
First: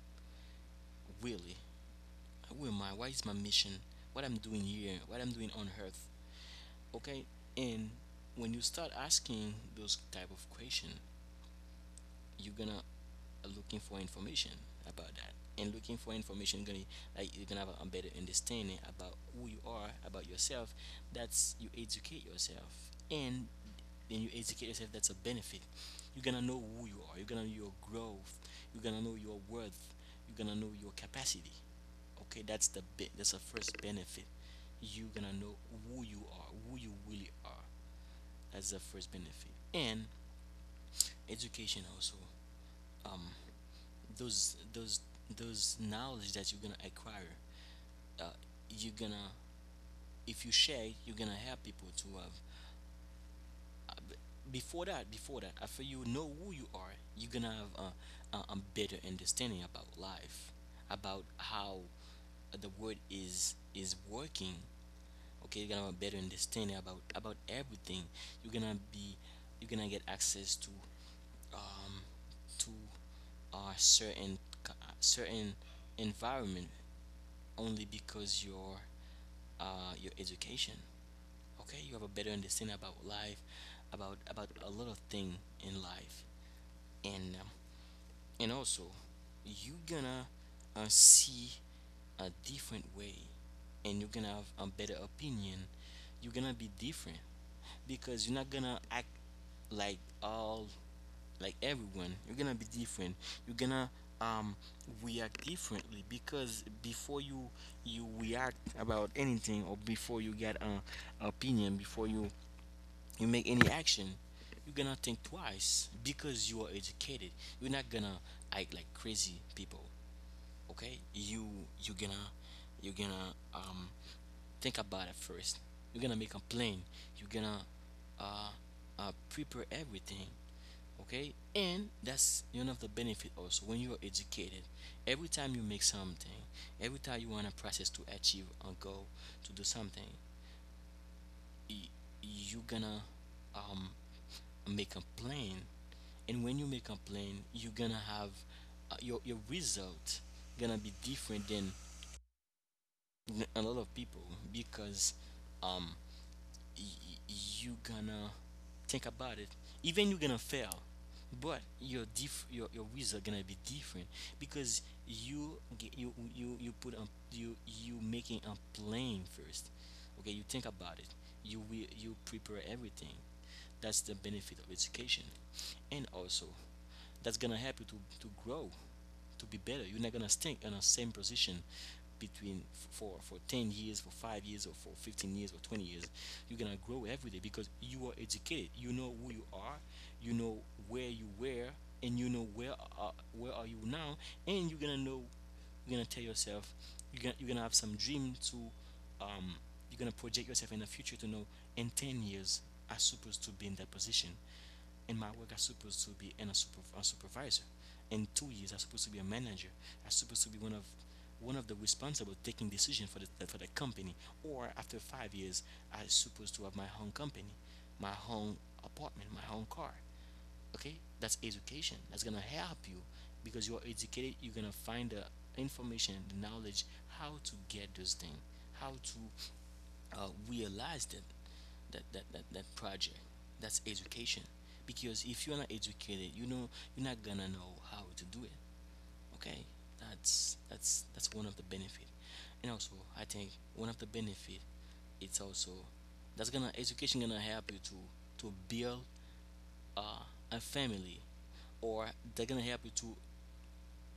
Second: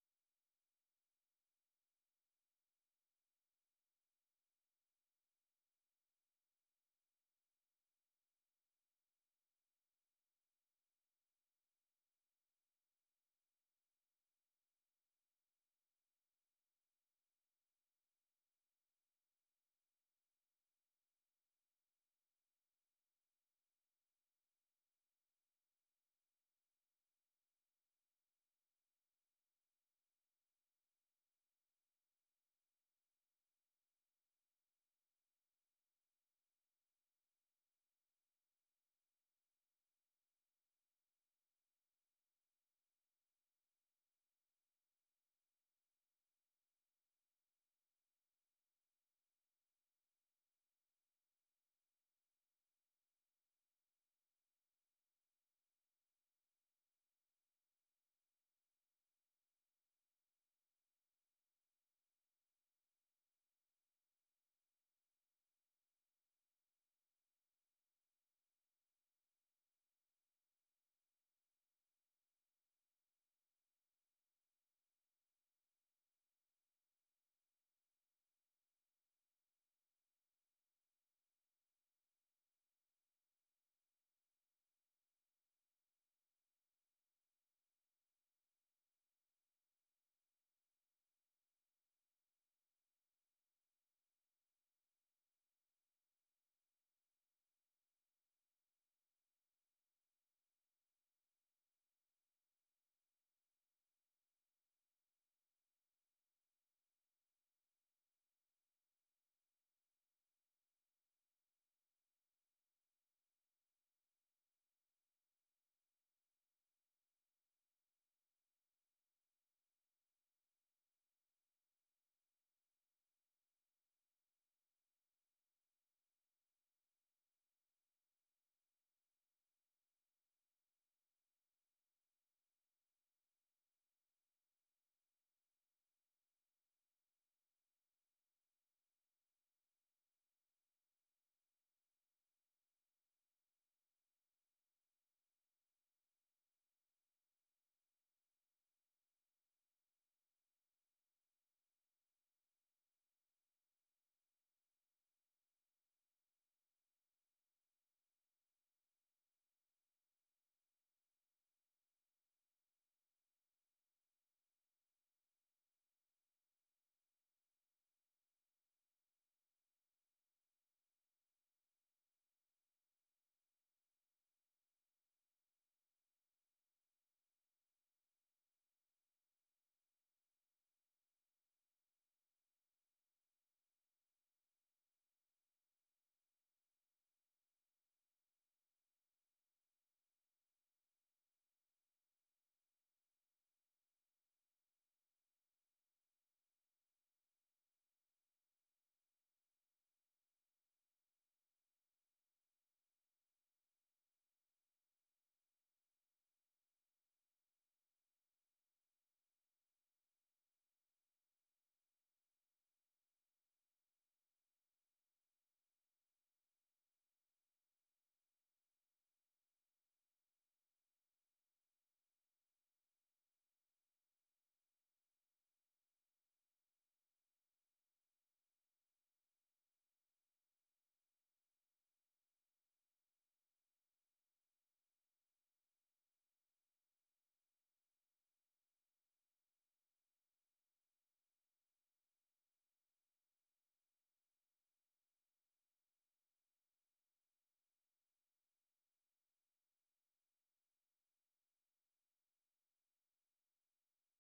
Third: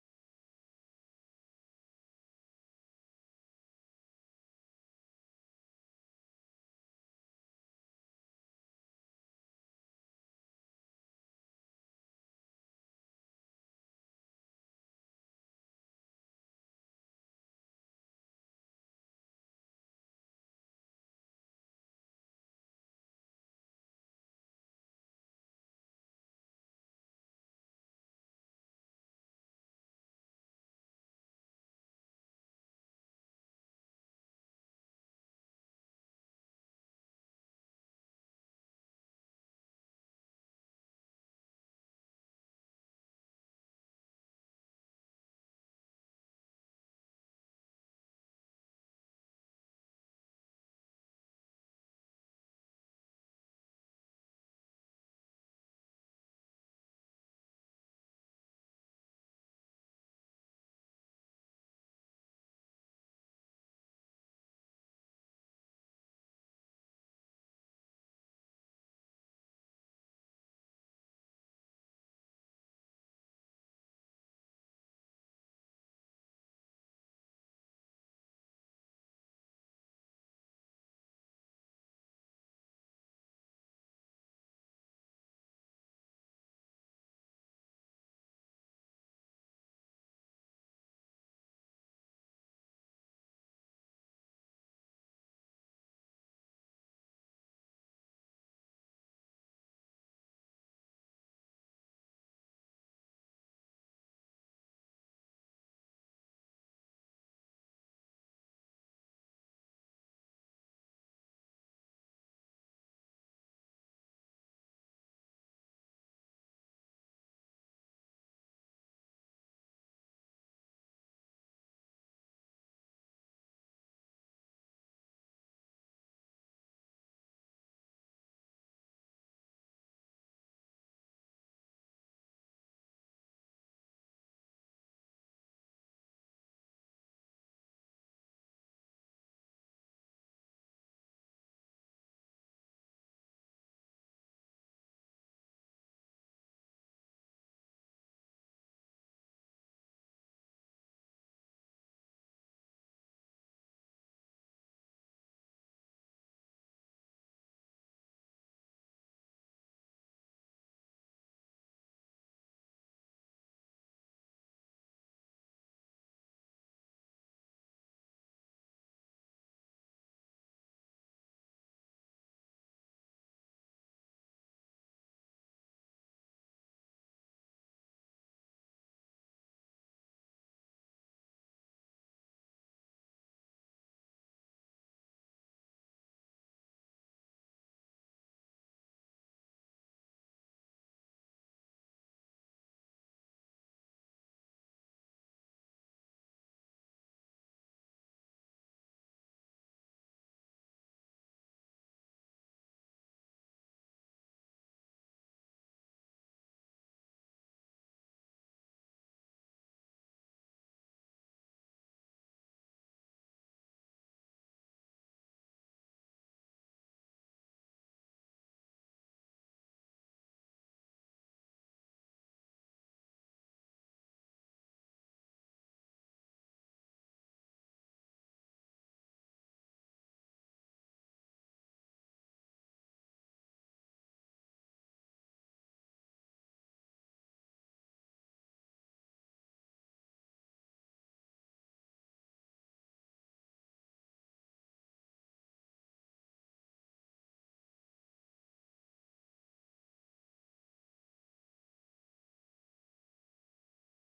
really? Who am I? What is my mission? What I'm doing here? What I'm doing on Earth? Okay. And when you start asking those type of question, you're gonna looking for information about that, and looking for information gonna like you're gonna have a better understanding about who you are, about yourself. That's you educate yourself, and then you educate yourself, that's a benefit. You're gonna know who you are, you're gonna know your growth, you're gonna know your worth, you're gonna know your capacity. Okay, that's the first benefit. You're gonna know who you are, who you really are. That's the first benefit. And education also, um those those those knowledge that you're gonna acquire, uh, you're gonna if you share it, you're gonna help people to have. Before that, after you know who you are, you're gonna have a better understanding about life, about how the world is working. Okay, you're gonna have a better understanding about everything. You're gonna be, you're gonna get access to um to a certain c- certain environment only because your education. Okay, you have a better understanding about life, about a lot of thing in life. And and also you gonna see a different way, and you're gonna have a better opinion, you're gonna be different, because you're not gonna act like all like everyone. You're gonna be different, you're gonna um react differently, because before you you react about anything or before you get an opinion, before you you make any action, you're gonna think twice because you are educated. You're not gonna act like crazy people. Okay? You're gonna you're gonna um think about it first. You're gonna make a plan. You're gonna uh, prepare everything. Okay? And that's one of the benefit also when you are educated. Every time you make something, every time you want a process to achieve a goal to do something, y- you're gonna um make a plan. And when you make a plan, you're gonna have your result gonna be different than a lot of people, because um y- you gonna think about it. Even you're gonna fail, but your diff your result gonna be different because you you put on you you making a plan first. Okay, you think about it. You will you prepare everything. That's the benefit of education. And also, that's gonna help you to grow, to be better. You're not gonna stay in the same position between for 10 years, for 5 years, or for 15 years or 20 years. You're gonna grow every day because you are educated. You know who you are. You know where you were, and you know uh, where are you now. And you're gonna know. You're gonna tell yourself. You're gonna have some dream to. Um, you're gonna project yourself in the future to know, in 10 years I'm supposed to be in that position. In my work, I'm supposed to be in a, super, a supervisor. In 2 years, I'm supposed to be a manager. I'm supposed to be one of the responsible taking decision for the company. Or after 5 years, I'm supposed to have my own company, my own apartment, my own car. Okay, that's education. That's gonna help you because you are educated. You're gonna find the information, the knowledge, how to get those things, how to realize them, that project. That's education. Because if you're not educated, you know you're not gonna know how to do it. Okay, that's one of the benefit. And also, I think one of the benefit, it's also that's gonna education gonna help you to build uh, a family, or they're gonna help you to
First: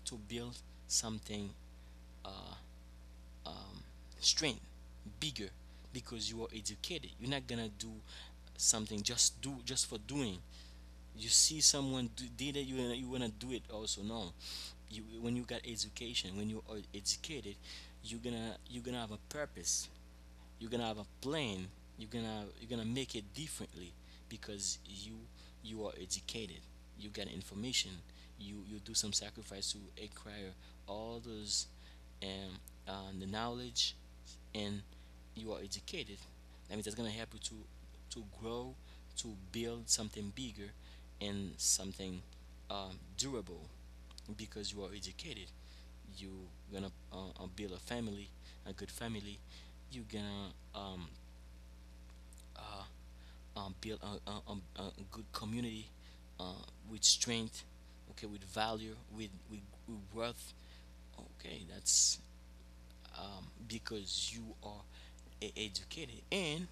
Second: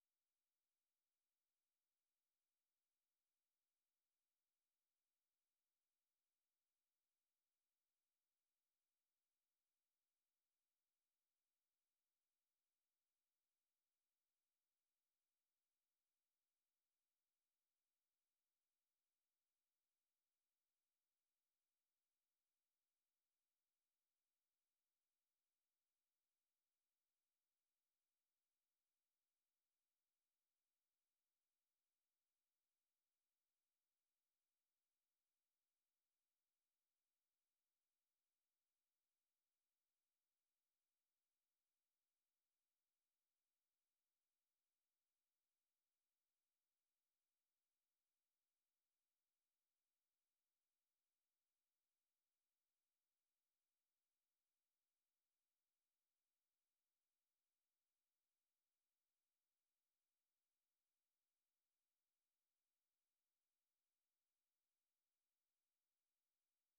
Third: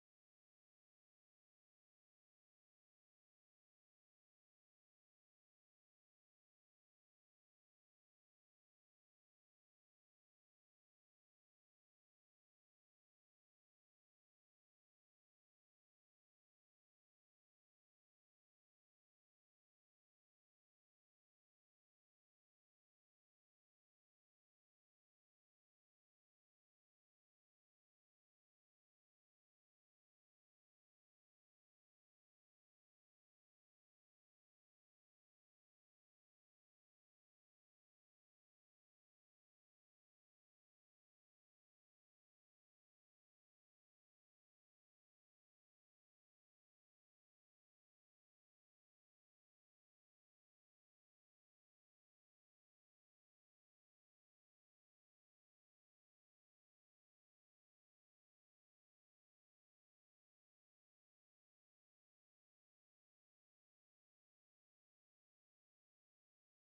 to build something strength bigger because you are educated. You're not gonna do something just do just for doing. You see someone do, did it, you wanna do it also. No, you, when you got education, when you are educated, you're gonna have a purpose, you're gonna have a plan, you're gonna make it differently, because you are educated. You get information, you do some sacrifice to acquire all those the knowledge, and you are educated. That means that's gonna help you to grow, to build something bigger, and something durable, because you are educated, you gonna build a family, a good family. You gonna uh, build a good community uh, with strength, okay, with value, with worth. Okay, that's because you are educated. And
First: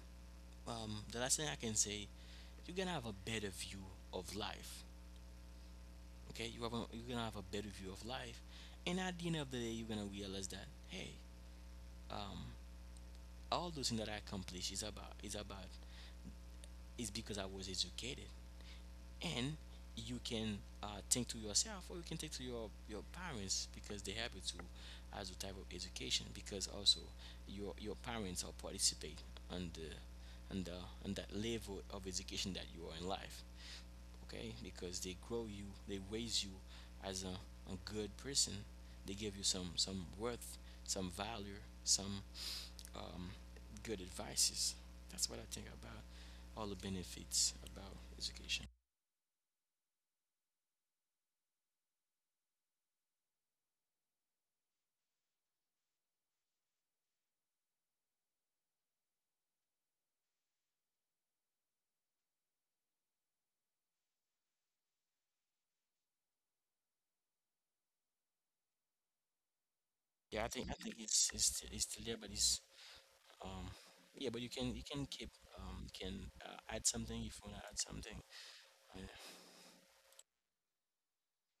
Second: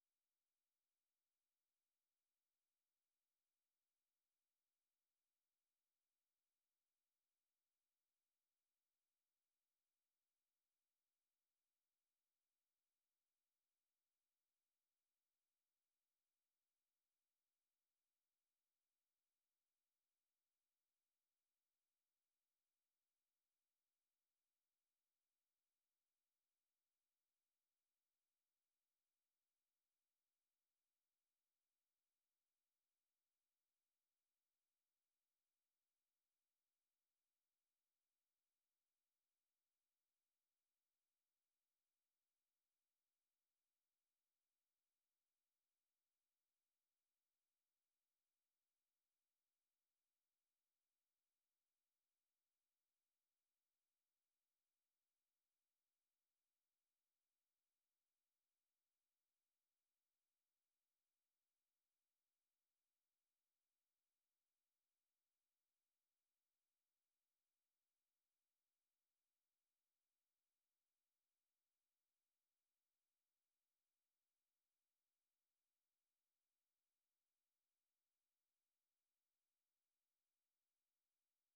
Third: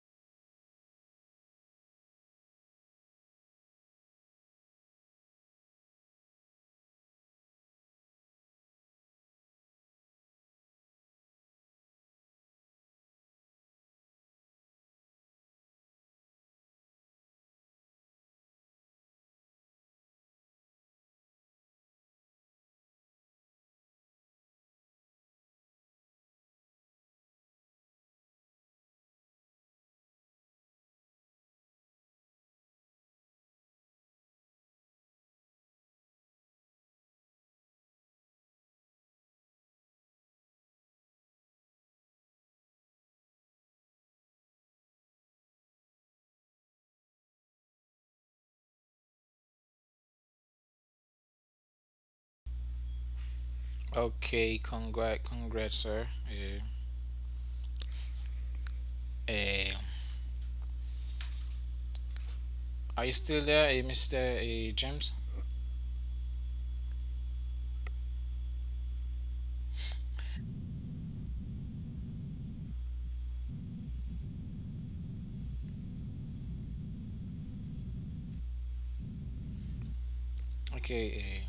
the last thing I can say, you're gonna have a better view of life. Okay, you have a, you're gonna have a better view of life, and at the end of the day, you're gonna realize that hey, um, all those things that I accomplished is about is because I was educated. And you can think to yourself, or you can think to your parents, because they help you to as a type of education. Because also your parents are participate on the on the on that level of education that you are in life. Okay, because they grow you, they raise you as a good person. They give you some worth, some value, some um, good advices. That's what I think about all the benefits about education. Okay, congrats, congrats, sir. Uh, are you still there, Mr. James? Yeah, I think it's still there, but it's um yeah, but you can keep can add something if you wanna add something. *sighs* Okay.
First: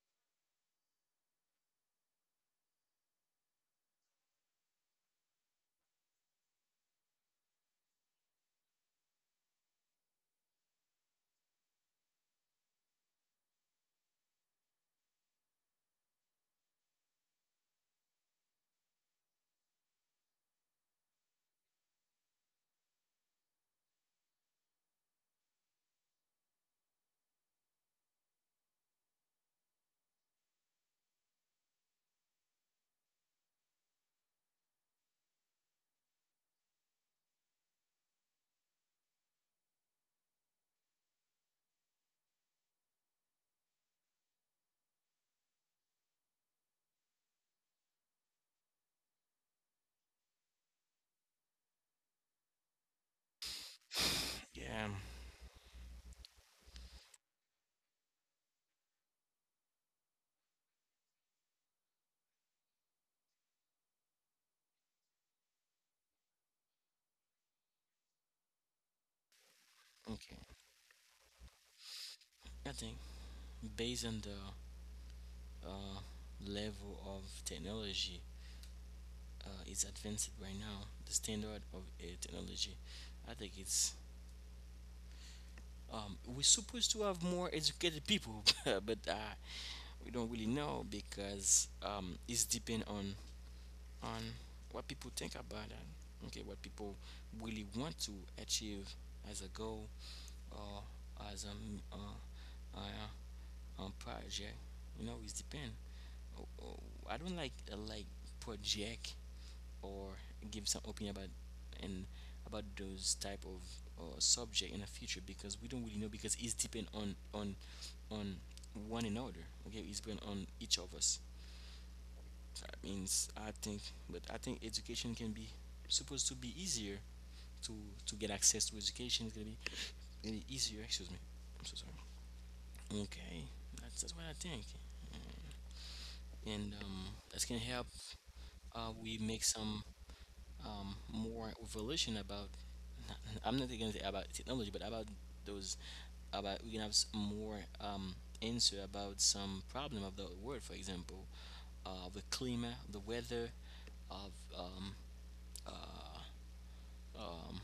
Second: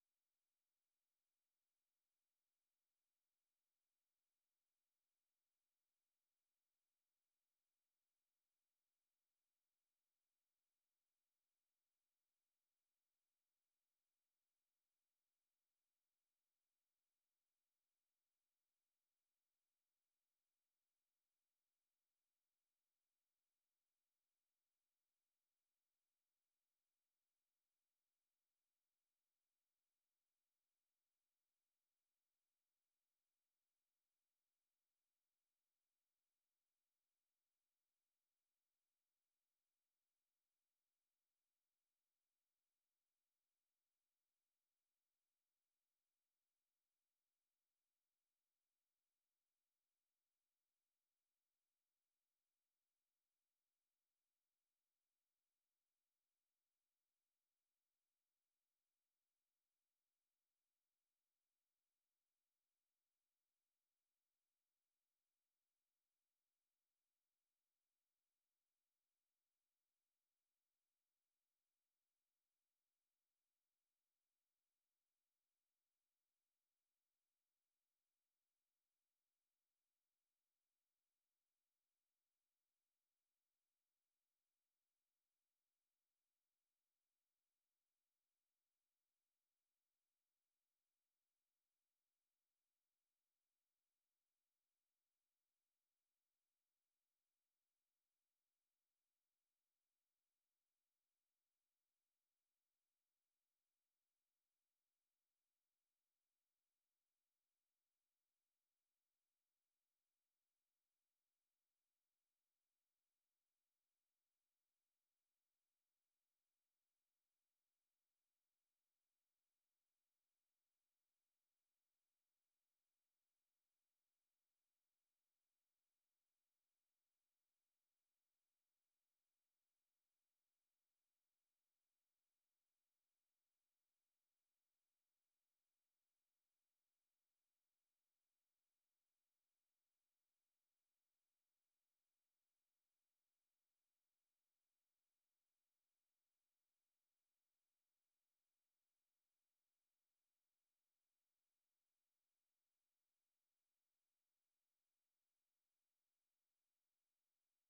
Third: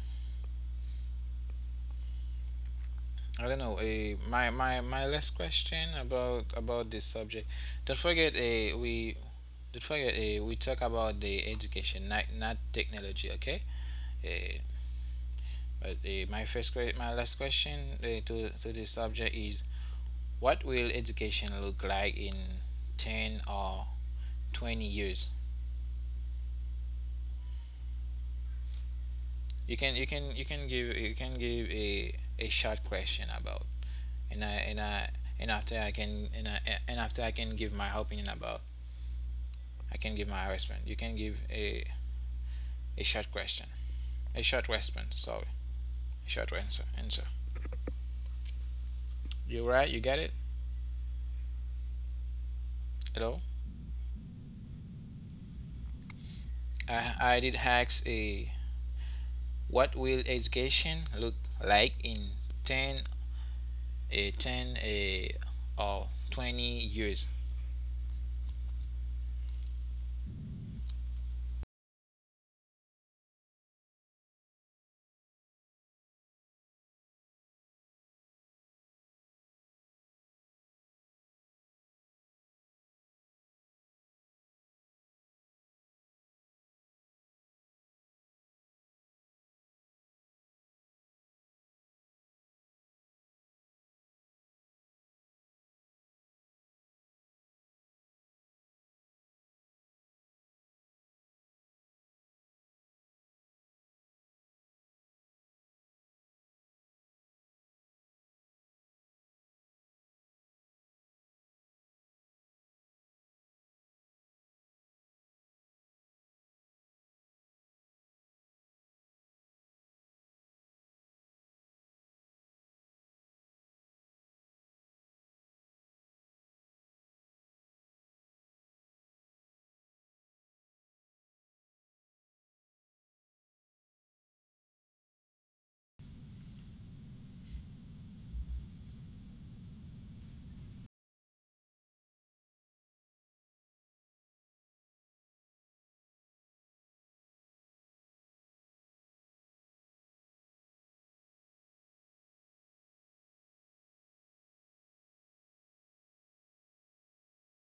I don't know. My last question about this subject. Don't forget. We don't forget. We talk about the education, not technology. Okay. Eh, but my last question, to this subject is: what will education look like in 10 or 20 years? You can give a short question about, and I and I and after I can and I, and after I can give my opinion about. I can give my response. You can give a, short question, a short response. Sorry, a short answer. Answer. You right? You get it? Hello. Yeah. Yeah, I did ask, a, what will education look like in 10, a 10, a or 20 years? okay. I think based on the uh, level of technology, it's advanced right now. The standard of technology, I think it's we're supposed to have more educated people, *laughs* but we don't really know because it's depend on on what people think about it. Okay, what people really want to achieve as a goal, or as a uh, uh, project. You know, it's depend. Oh, oh, I don't like project or give some opinion about and about those type of subject in the future, because we don't really know because it's depend on on one another. Okay, it's depend on each of us. So that means I think, but I think education can be supposed to be easier to to get access to education. It's gonna be really easier. Excuse me. I'm so sorry. Okay, that's what I think. Mm. And that's gonna help. We make some more revelation about. *laughs* I'm not gonna say about technology, but about those, about, we can have more answer about some problem of the world. For example, the climate, the weather of um. uh, um,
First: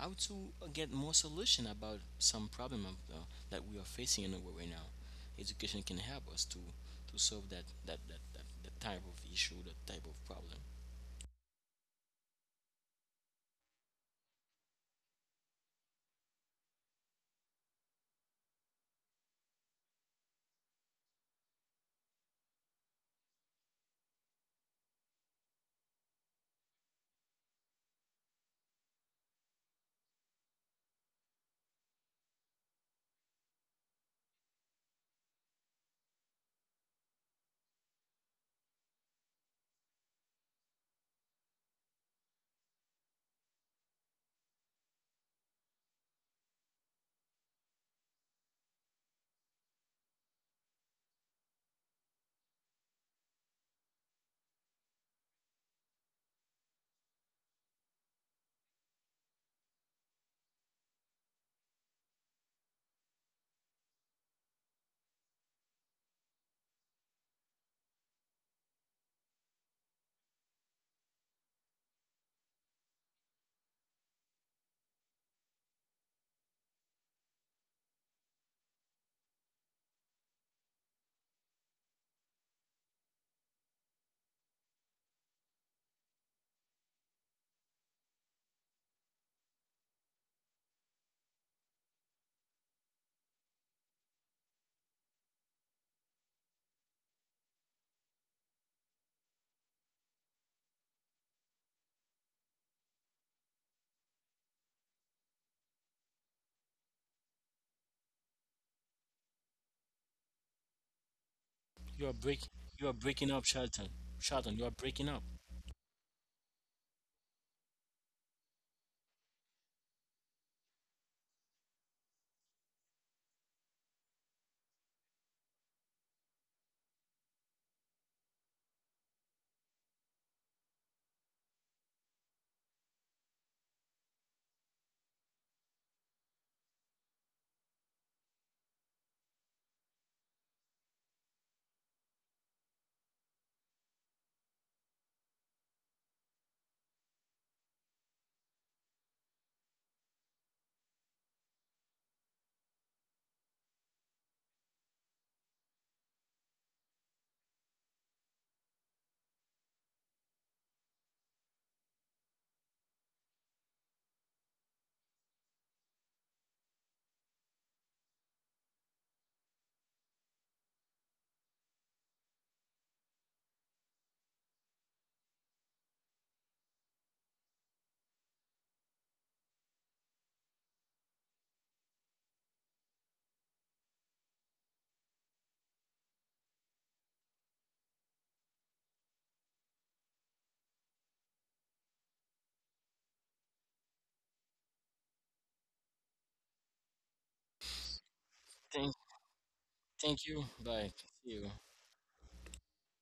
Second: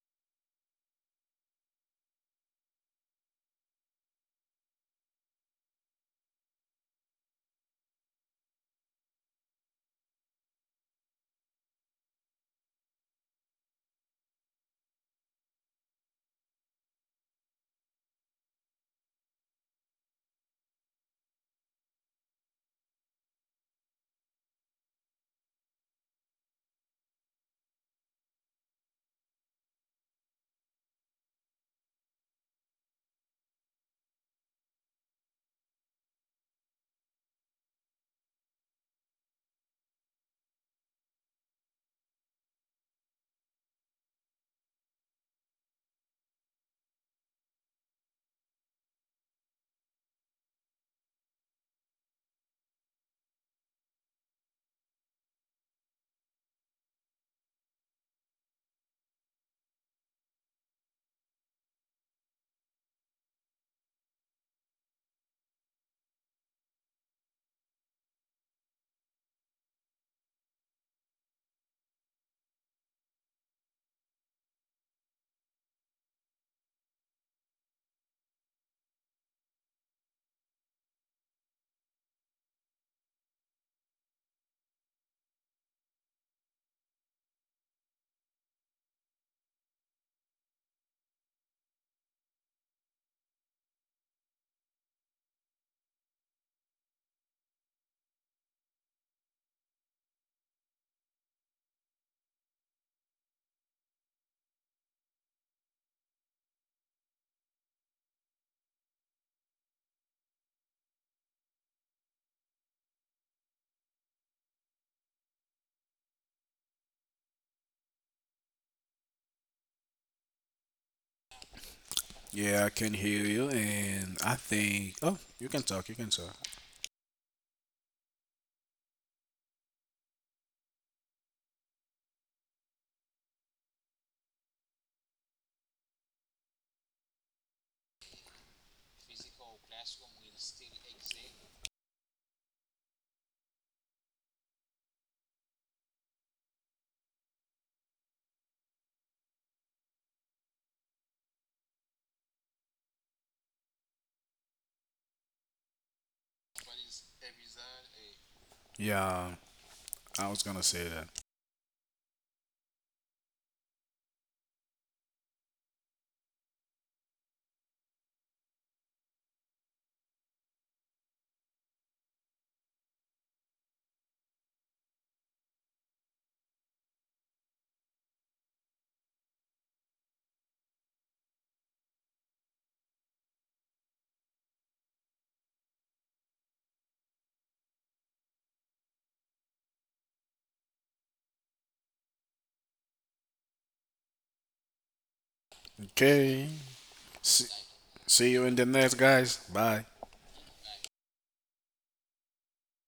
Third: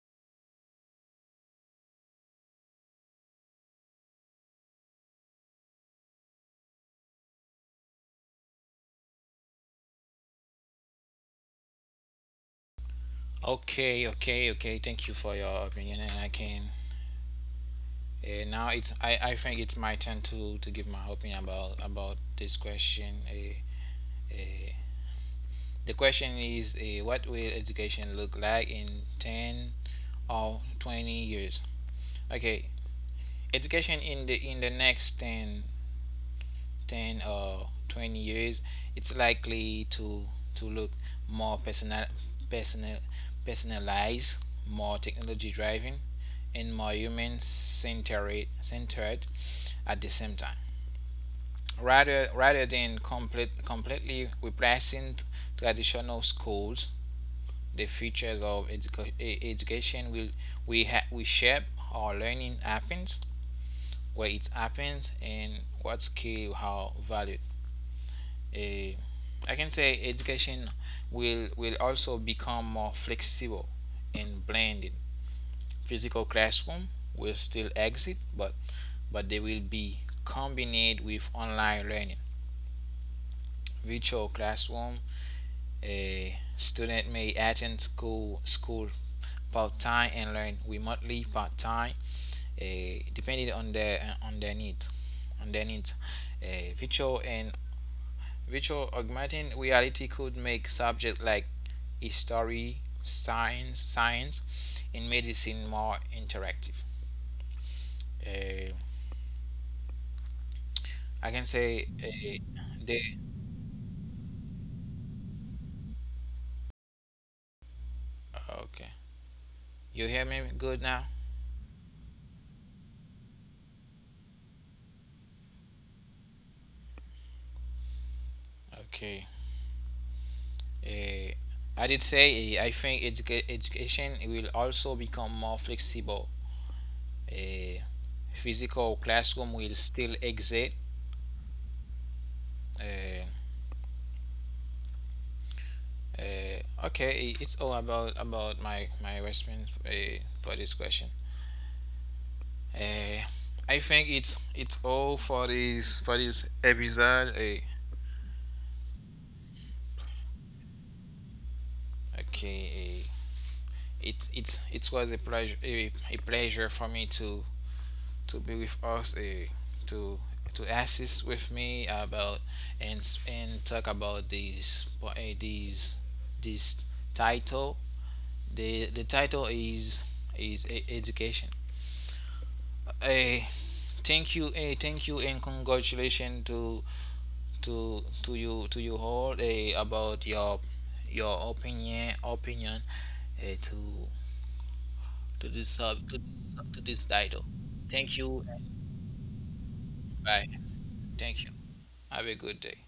how to get more solution about some problem of, that we are facing in the world right now. Education can help us to solve that type of issue, that type of problem. Okay, okay, okay. Thank you for your opinion, and I can. Now it's, I think it's my turn, to give my opinion about this question. Uh, The question is, what will education look like in 10 or 20 years? Okay, education in the next 10 or 20 years it's likely to look more personal personalized, more technology driven, and more human centered at the same time. Rather than completely replacing traditional schools. The features of education we shape how learning happens, where it happens, and what skill how valued. Eh, I can say education will also become more flexible and blended. Physical classroom will still exist, but they will be combined with online learning. Virtual classroom, a student may attend school part time and learn remotely part time, uh, depending on their on their on their needs. Uh, virtual and virtual augmented reality could make subjects like history, science, and medicine more interactive. Uh, I can say, You are break, you are they. breaking up, Charlton. Charlton, you are breaking up. Okay, you hear me good now? Yeah, I can hear you, and I think. Oh, you can talk. You can talk. Okay. Uh, I did say, I think education will also become more flexible. A physical classroom will still exist. Uh, okay, it's all about my response, for this question. Uh, I think it's all for this episode. Yeah, I was gonna say that. Okay, it was a pleasure, a pleasure for me to be with us, to to assist with me about, and and talk about these this title. The title is education. Eh, Thank you, thank you, and congratulations to to you all, about your opinion, eh, to to this sub Okay. To this title. See, Thank see you you in the and Thank next, guys. Bye. Thank you. bye. Bye. See you. Thank you. Have a good day.